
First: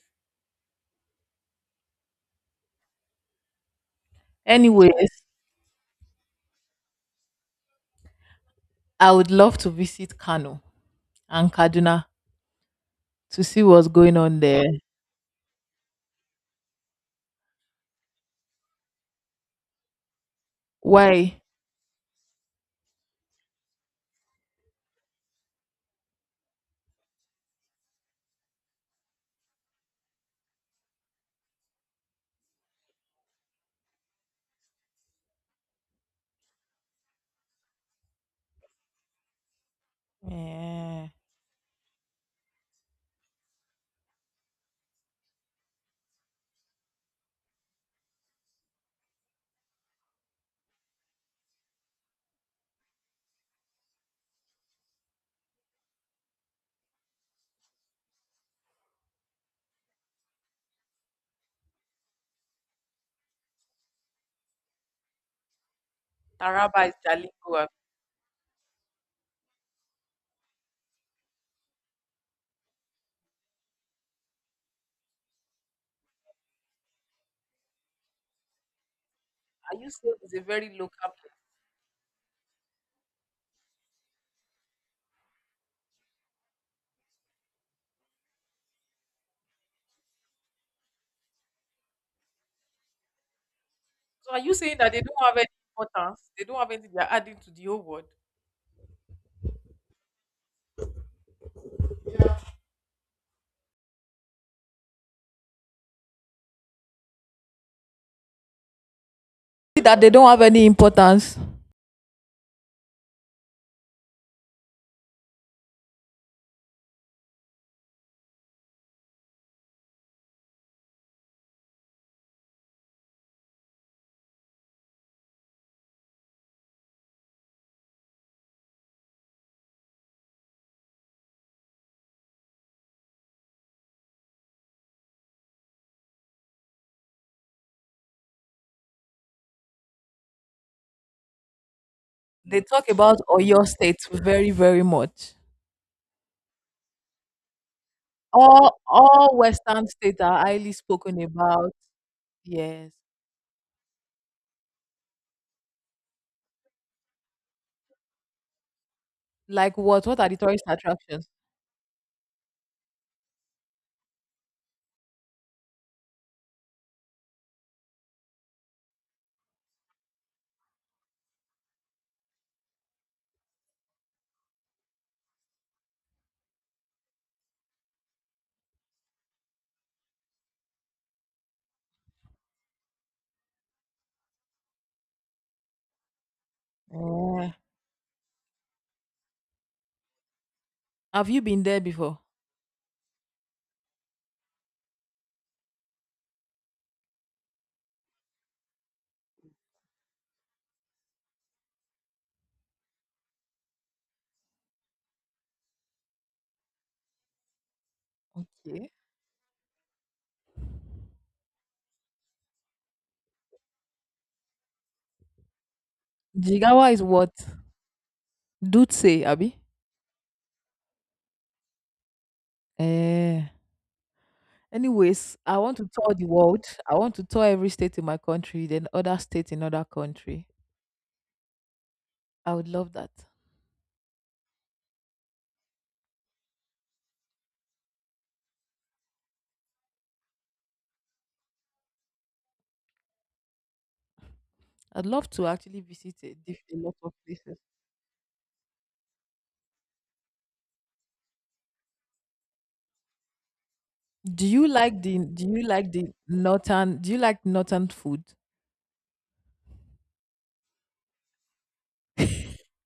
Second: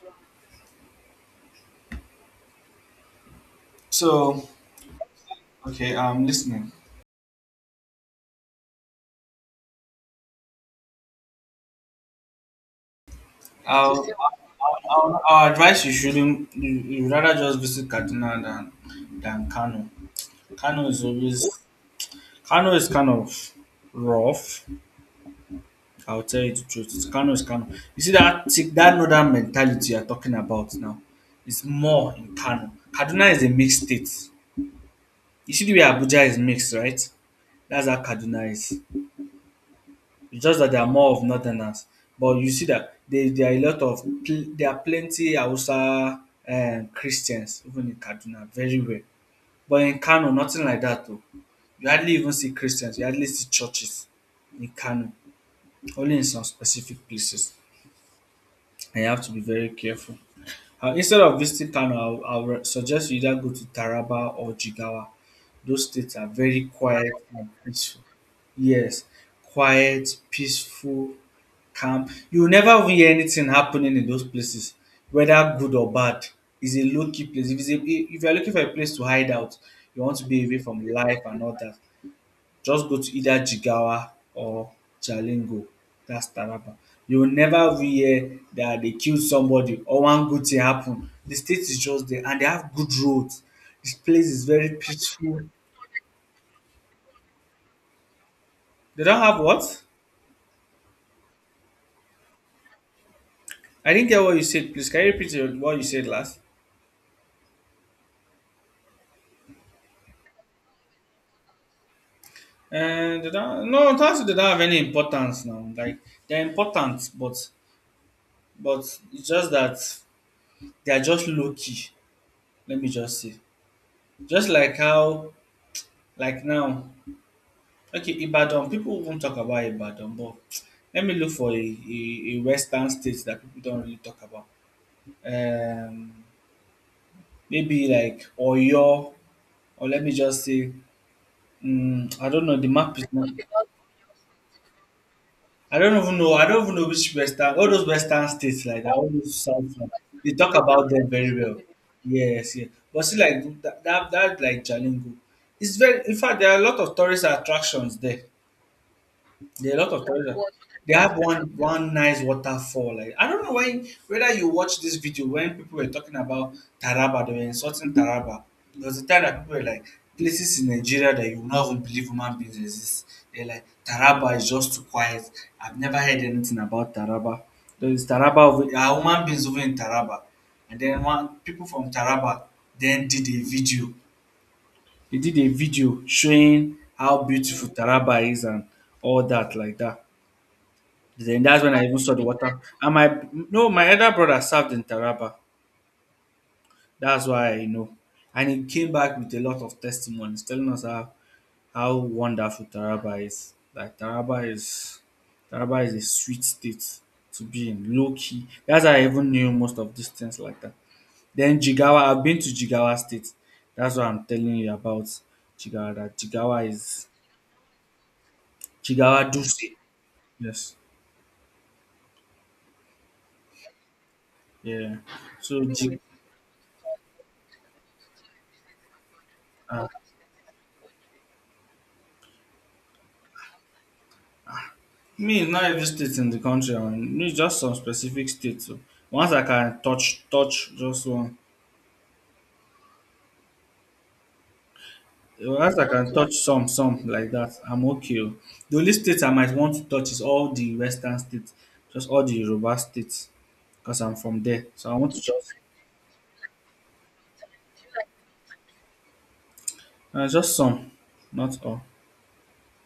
B: so.
A: Anyways,
B: Okay. I'm listening.
A: I would love to visit Kano and Kaduna to see what's
B: I'll,
A: going on there.
B: I'll, I'll advise you shouldn't. You, you rather just visit Kaduna than than Kano. Kano is always
A: Why?
B: Kano is kind of rough. I'll tell you the truth. It's- Kano is Kano. You see that thick- that northern mentality you're talking about now is more in Kano. Kaduna is a mixed state. You see the way Abuja is mixed, right? That's how Kaduna is. It's just that they are
A: Yeah.
B: more of northerners. But you see that there, there are a lot of pl- there are plenty Hausa um, Christians even in Kaduna, very rare. But in Kano, nothing like that though. You hardly even see Christians. You hardly see churches in Kano, only in some specific places. And you have to be very careful. Uh, instead of visiting Kano, I would suggest you either go to Taraba or Jigawa. Those states are very
A: Taraba is
B: quiet
A: their
B: and
A: lingo. Are
B: peaceful. Yes, quiet, peaceful, calm. You will never hear anything happening in those places, whether good or bad. It's a low key place. If, it's a, if you're looking for a place to hide out,
A: you
B: you
A: saying
B: want to
A: it's a
B: be away
A: very
B: from
A: local
B: life
A: place?
B: and all that, just go to either Jigawa or Jalingo. That's Taraba. You will never hear that they killed somebody or one good thing happened. The state is just there and they have good roads. This place
A: So are
B: is
A: you
B: very
A: saying that they don't have
B: peaceful.
A: any importance? They don't have anything they're adding to the whole world?
B: They don't have what? I didn't get what you said. Please, can you repeat your- what you said last?
A: That they don't have any importance.
B: And did I, no, that's did I have any importance now? Like they're important, but but it's just that they are just low key. Let me just say, just like how like now, okay, Ibadan people won't talk about Ibadan, but let me look for a, a, a, western state that people don't really talk about. Um, Maybe like Oyo, or let me just say, mm, I don't know.
A: They
B: The
A: talk
B: map is
A: about
B: not
A: Oyo State very, very much.
B: I don't even know. I don't even know which Western, all those Western states
A: All
B: like that, all those
A: all
B: South,
A: Western
B: one,
A: states
B: they
A: are
B: talk
A: highly
B: about them
A: spoken
B: very well.
A: about.
B: Yes, yes.
A: Yes.
B: But see, like that, that, that like Jalingo, it's very. In fact, there are a lot of tourist attractions there. There
A: Like
B: are a lot of
A: what? What are
B: tourists.
A: the
B: that-
A: tourist
B: They have
A: attractions?
B: one one nice waterfall. Like I don't know when whether you watch this video when people were talking about Taraba, they were insulting Taraba. There was a time that people were like places in Nigeria that you will not even believe human beings exist. They're like Taraba is just too quiet. I've never heard anything about Taraba. There is Taraba over- are human beings over in Taraba. And then one people from Taraba then did a video. They did a video showing how
A: Yeah.
B: beautiful Taraba is and all that like that.
A: Have you
B: Then that's
A: been
B: when
A: there
B: I even saw
A: before?
B: the water. And my no, my elder brother served in Taraba. That's why I know. And he came back with a lot of testimonies telling us how, how wonderful Taraba is. Like Taraba is Taraba is a sweet state to be in, low key. That's
A: Okay.
B: how I even knew most of these things like that. Then Jigawa, I've been to Jigawa State. That's what I'm telling you about Jigawa. That Jigawa
A: Jigawa is
B: is
A: what? Dutse,
B: Jigawa
A: Abi?
B: Duse. Yes.
A: Eh.
B: Yeah.
A: Anyways, I
B: So
A: want to
B: Jig,
A: tour the world. I want to tour every state in my country, then other state in other
B: uh,
A: country. I would love that.
B: Me, it's not every state in the country. I mean, me, just some specific states. So once I can touch, touch just one.
A: I'd love to
B: Once
A: actually
B: I can Okay.
A: visit a,
B: touch
A: diff-
B: some,
A: a
B: some
A: lot of
B: like that,
A: places.
B: I'm okay. Oh. The only states I might want to touch is all the western states, just all the Yoruba states, because I'm from
A: Do
B: there.
A: you
B: So I
A: like
B: want
A: the
B: to
A: Do
B: just,
A: you like the northern Do you like northern food?
B: uh, just some, not all.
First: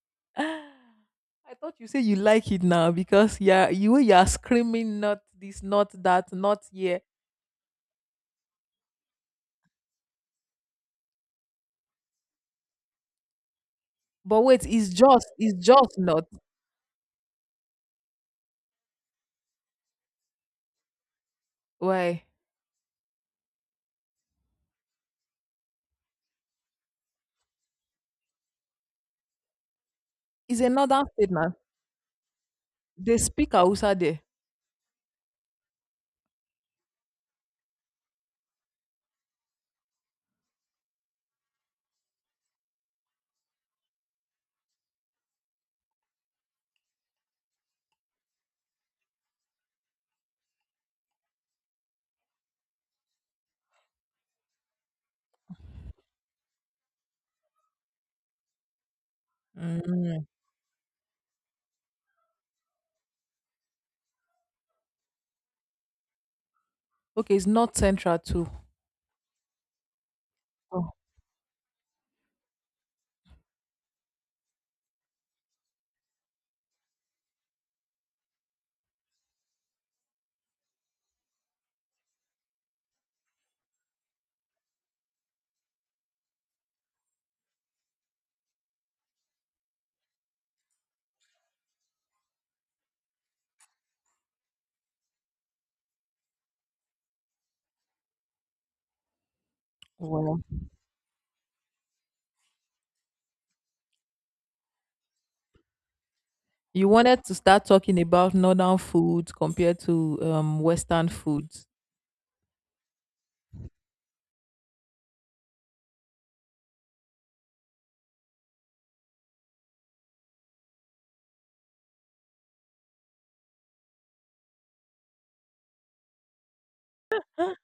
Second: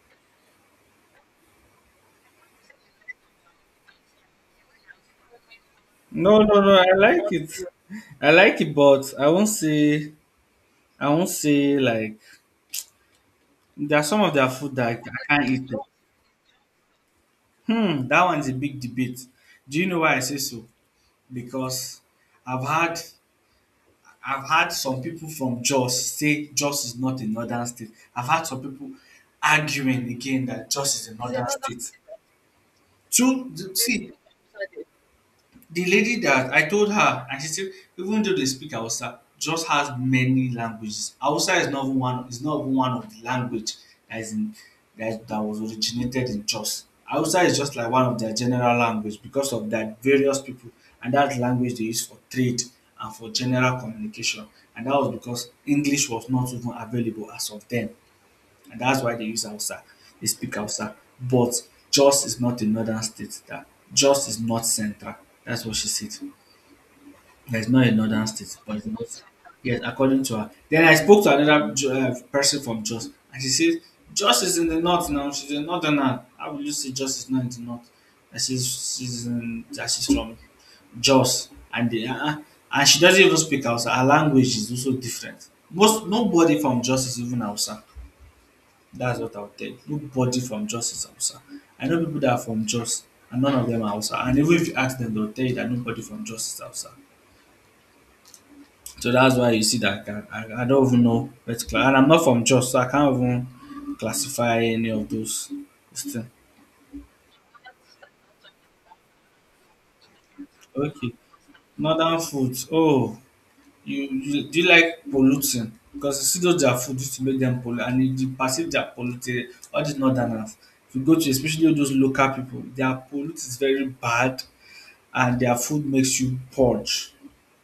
A: I thought you say you like it now, because yeah, you you are screaming, not this, not that,
B: No, no,
A: not
B: no. I
A: here.
B: like it. I like it, but I won't say. I won't say like there are some of
A: But
B: their
A: wait,
B: food that
A: it's
B: I
A: just
B: I can't
A: it's
B: eat. Oh.
A: just not,
B: Hmm, that one's a big debate. Do you know why I say so? Because
A: why.
B: I've had I've had some people from Jos say Jos is not a northern state. I've had some people arguing again
A: It's
B: that Jos
A: another
B: is a It's
A: state
B: northern
A: now.
B: northern state.
A: They speak
B: Two,
A: Hausa
B: see,
A: there.
B: the lady that I told her, and she said, even though they speak Hausa, just has many languages. Hausa is not even one. Is not even one of the language that is in, that that was originated in Jos. Hausa is just like one of their general language because of that various people, and that language they use for trade and for general communication. And that was because English was not even available as of then and that's why they use Hausa.
A: Mm.
B: They speak Hausa. But Jos is not a northern state. That Jos is not central. That's what she said.
A: Okay, it's
B: It's
A: not
B: not a
A: central
B: northern
A: too.
B: state, but it's not. Yes, according to her. Then
A: Oh,
B: I spoke to another Ju- uh, person from Jos, and she said, Jos is in the north now. She's a northerner. How will you say Jos is not in the north? That she's, she's, in, that she's from Jos. And, they, uh, and she doesn't even speak Hausa. Her language is also different. Most Nobody from Jos is even Hausa. That's what I would tell you. Nobody from Jos is Hausa. I know people that are from Jos and none of them are Hausa. And even if you ask them, they'll tell you that nobody from Jos is Hausa. So that's why you see that I,
A: well,
B: I, I don't even know where to class. And I'm not from Jos, so I can't even classify any of those things.
A: you wanted to start talking about northern food compared to um western
B: Okay.
A: foods.
B: Northern foods. Oh, you, you do you like polluting? Because you see those their food used to make them pollute and you you perceive they are polluted. All these northerners. If you go to especially those local people, their pollute is very bad. And their food makes you purge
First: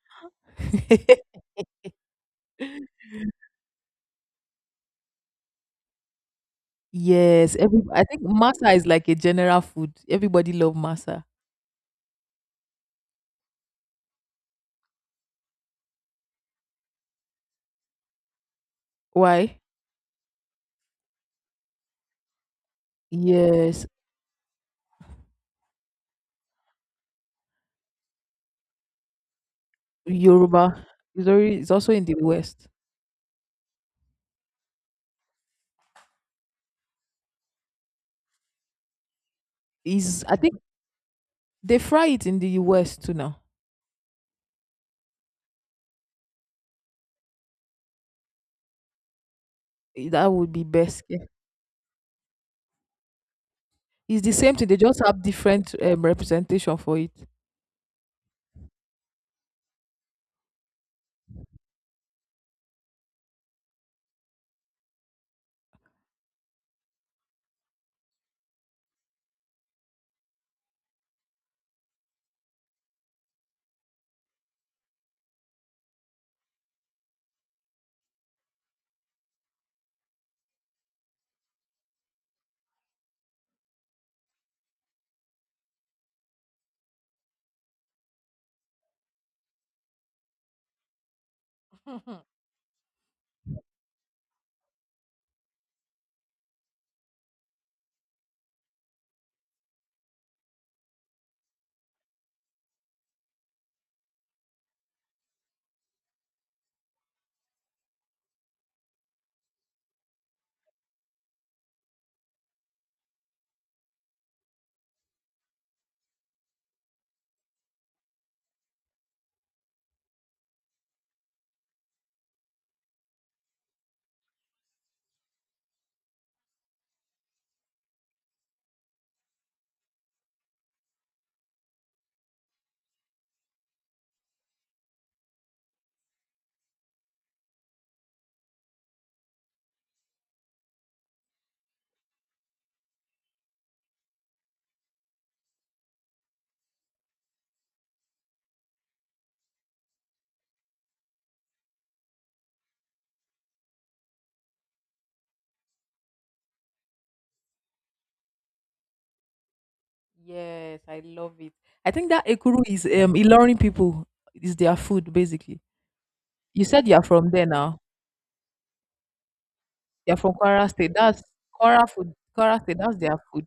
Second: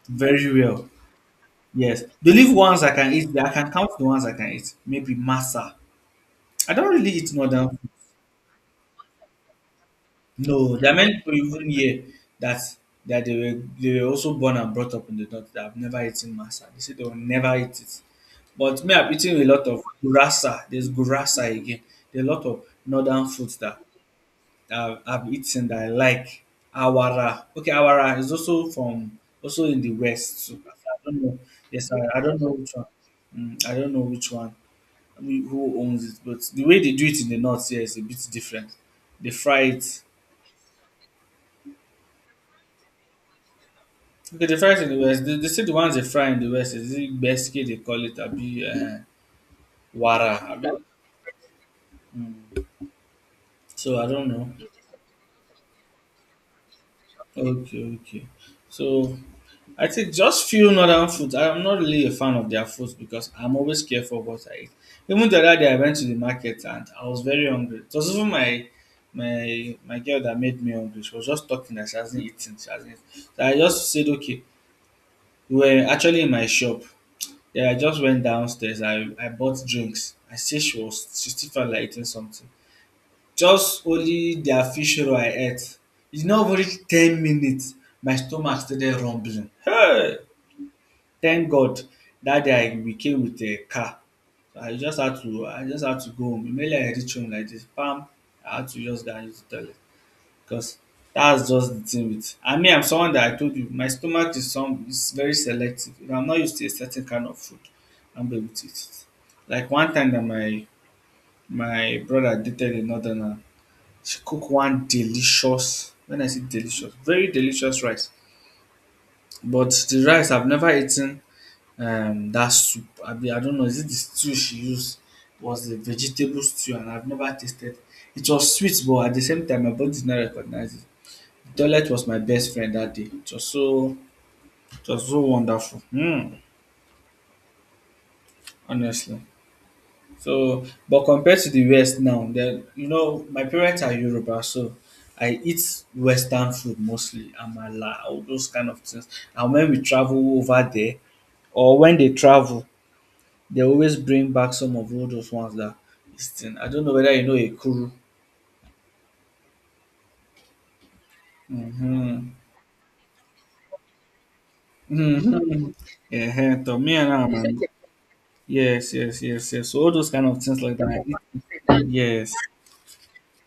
B: very well. Yes, the leaf ones I can eat. I can count the ones I can eat. Maybe masa. I don't really eat
A: Yes,
B: northern. Food.
A: every, I think masa is like a general food. Everybody love
B: No, there are many
A: masa.
B: people even here that that they were they were also born and brought up in the north that have never eaten masa. They say they will never eat it. But me, I've eaten a
A: Why?
B: lot of gurasa. There's gurasa again. There are a lot of northern foods that
A: Yes,
B: I've, I've eaten that I like awara. Okay, awara is also from also in the west. So
A: Yoruba
B: I don't
A: is
B: know.
A: already, is
B: Yes,
A: also in the
B: I, I don't know
A: West.
B: which one. Mm, I don't know which one. I mean, who owns it? But the way they do it in the north here is a bit different. They fry it.
A: Is I think they fry it in the U S too now.
B: Okay, they fry it in the west. They, they say the ones they fry in the west is it basket they call it abi uh,
A: Eh, that
B: wara.
A: would be
B: Abi?
A: best, yeah.
B: Mm, so I
A: It's
B: don't
A: the
B: know.
A: same thing. They just have different, um, representation for it.
B: Okay, okay. So I think just few northern foods. I'm not really a fan of their foods because I'm always careful of what I eat. Even the other day I went to the market and I was very hungry. It was even my my my girl that made me hungry. She was just talking that she hasn't eaten. She hasn't eaten. So I just said, okay, we were actually in my shop. Yeah, I just went downstairs. I, I bought drinks. I see she was she still felt like eating something. Just only their fish roll I ate. It's not even reach ten minutes. My stomach started rumbling. Hey! Thank God that day we came with a car. I just had to I just had to go home. Immediately I reach home like this kpam I had to just go and use the toilet because that's just the thing with I mean I'm someone that I told you my stomach is some is very selective. If I'm not used to a certain kind of food I am not be able to eat it. Like one time that my my brother dated a northerner, she cook one delicious, when I say delicious, very delicious rice but the rice I've never eaten um that soup abi I don't know is it the stew she used It was a vegetable stew and I've never tasted it was sweet but at the same time my body did not recognize it. The toilet was my best friend that day. It was so it was so wonderful. Hmm. Honestly. So but compared to the West now then you know my parents are Yoruba so I eat western food mostly amala all those kind of things and when we travel over there or when they travel they always bring back some of all those ones that this thing. I don't know whether you know a Ekuru.
A: Yes, I love it. I think that
B: Mm-hmm.
A: Ekuru is, um Ilorin people, is their food basically.
B: Mm-hmm. Yeah,
A: You
B: to
A: said
B: me
A: you're
B: and now,
A: from there
B: man.
A: now.
B: Yes, yes, yes, yes. So all those
A: You're
B: kind
A: from
B: of things
A: Kwara
B: like
A: State. That's
B: that.
A: Kwara food.
B: Yes.
A: Kwara State. That's their food.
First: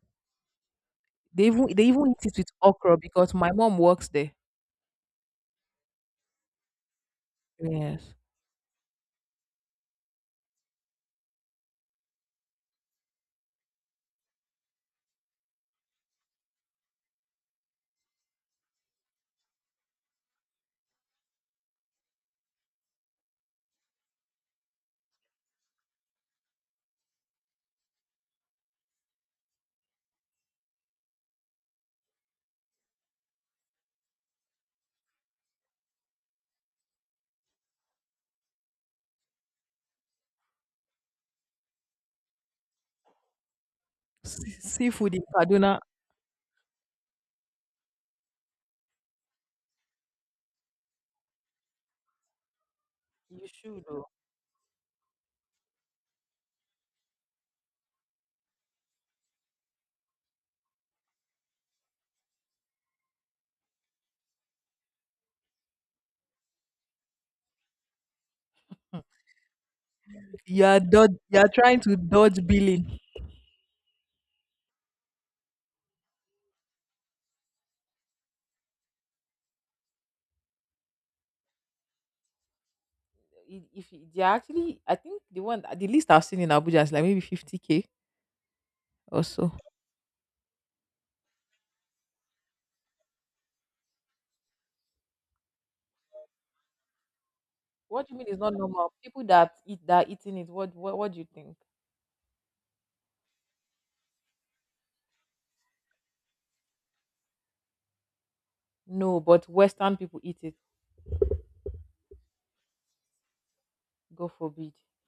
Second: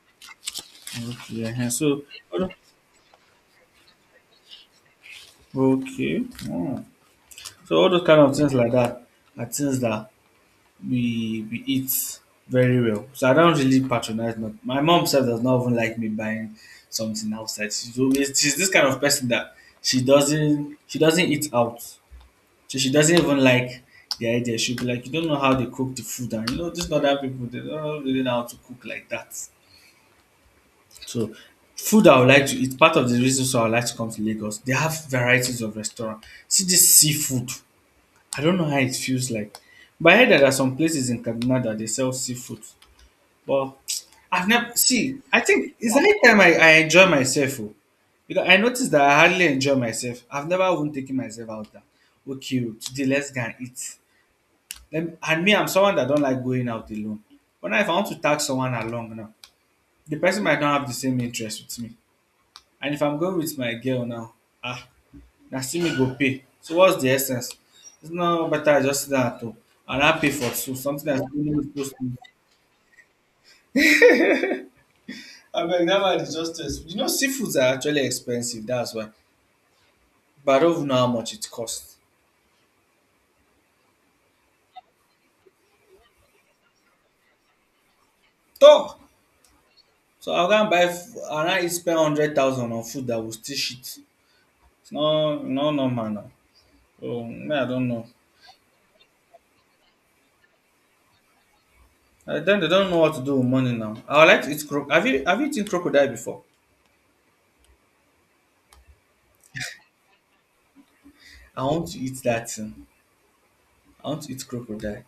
B: Okay.
A: They even
B: Ehen.
A: they
B: So
A: even eat it with
B: all
A: okra, because my mom works there.
B: tho- okay. Mm. So all those
A: Yes.
B: kind of things like that are things that we we eat very well. So I don't really patronize. Not my mom herself does not even like me buying something outside. She's always she's this kind of person that she doesn't she doesn't eat out. So she doesn't even like the idea. She'll be like, you don't know how they cook the food, and you know these other people they don't really know really how to cook like that. So food I would like to eat. Part of the reason so I would like to come to Lagos. They have varieties of restaurant. See this seafood. I don't know how it feels like. But I heard that there are some places in Kaduna that they sell seafood. But I've
A: Se-
B: never
A: seafood
B: see.
A: in
B: I think
A: Kaduna.
B: it's the only time I, I enjoy myself. Oh, because I noticed that I hardly enjoy myself. I've never even taken myself out there. Okay, oh, today let's go
A: You
B: and
A: should.
B: eat.
A: Oh.
B: Let me, and me, I'm someone that don't like going out alone. But now if I want to tag someone along now, the person might not have the same interest with me. And if I'm going with my girl now, ah, now see me go pay. So what's the essence? It's not better I just sit down at home and I pay for
A: You
B: two,
A: are
B: something
A: dod-
B: that's
A: You are
B: only
A: trying
B: supposed
A: to
B: to me.
A: dodge billing.
B: Abeg dat one is just exp you know seafoods are actually expensive. That's why but I don't even know how much it costs.
A: I- if you- they're actually, I think the one the least I've seen in Abuja is like maybe fifty k
B: Tor!
A: or so.
B: So I can buy f- I now spend hundred thousand on food that will still shit. It's no e no normal na. So me I don't know.
A: What do you mean it's not normal? People that eat that eating it, what, what what do you think?
B: And den They don't know what to do with money now. I would like to eat croc. have you have you eaten crocodile before?
A: No, but Western people eat it.
B: I want to eat that. Thing. I want
A: God
B: to eat
A: forbid.
B: crocodile.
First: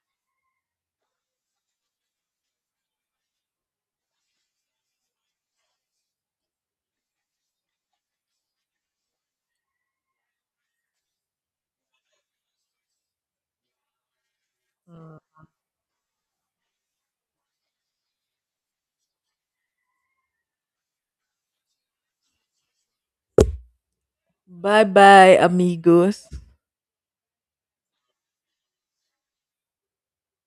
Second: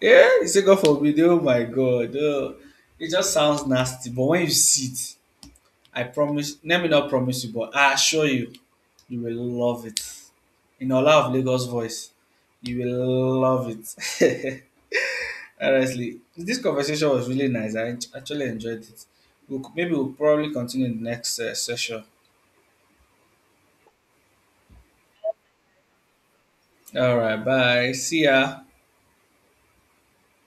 B: Yeah, you say God forbid! Oh my God! Oh! It just sounds nasty but when you see it I promise, let me not promise you, but I assure you, you will love it. In Ola of Lagos voice, you will love it. Honestly, this conversation was really nice. I en- actually enjoyed it. We'll, maybe we'll probably continue in the next uh, session.
A: Bye bye, amigos.
B: All right, bye. See ya.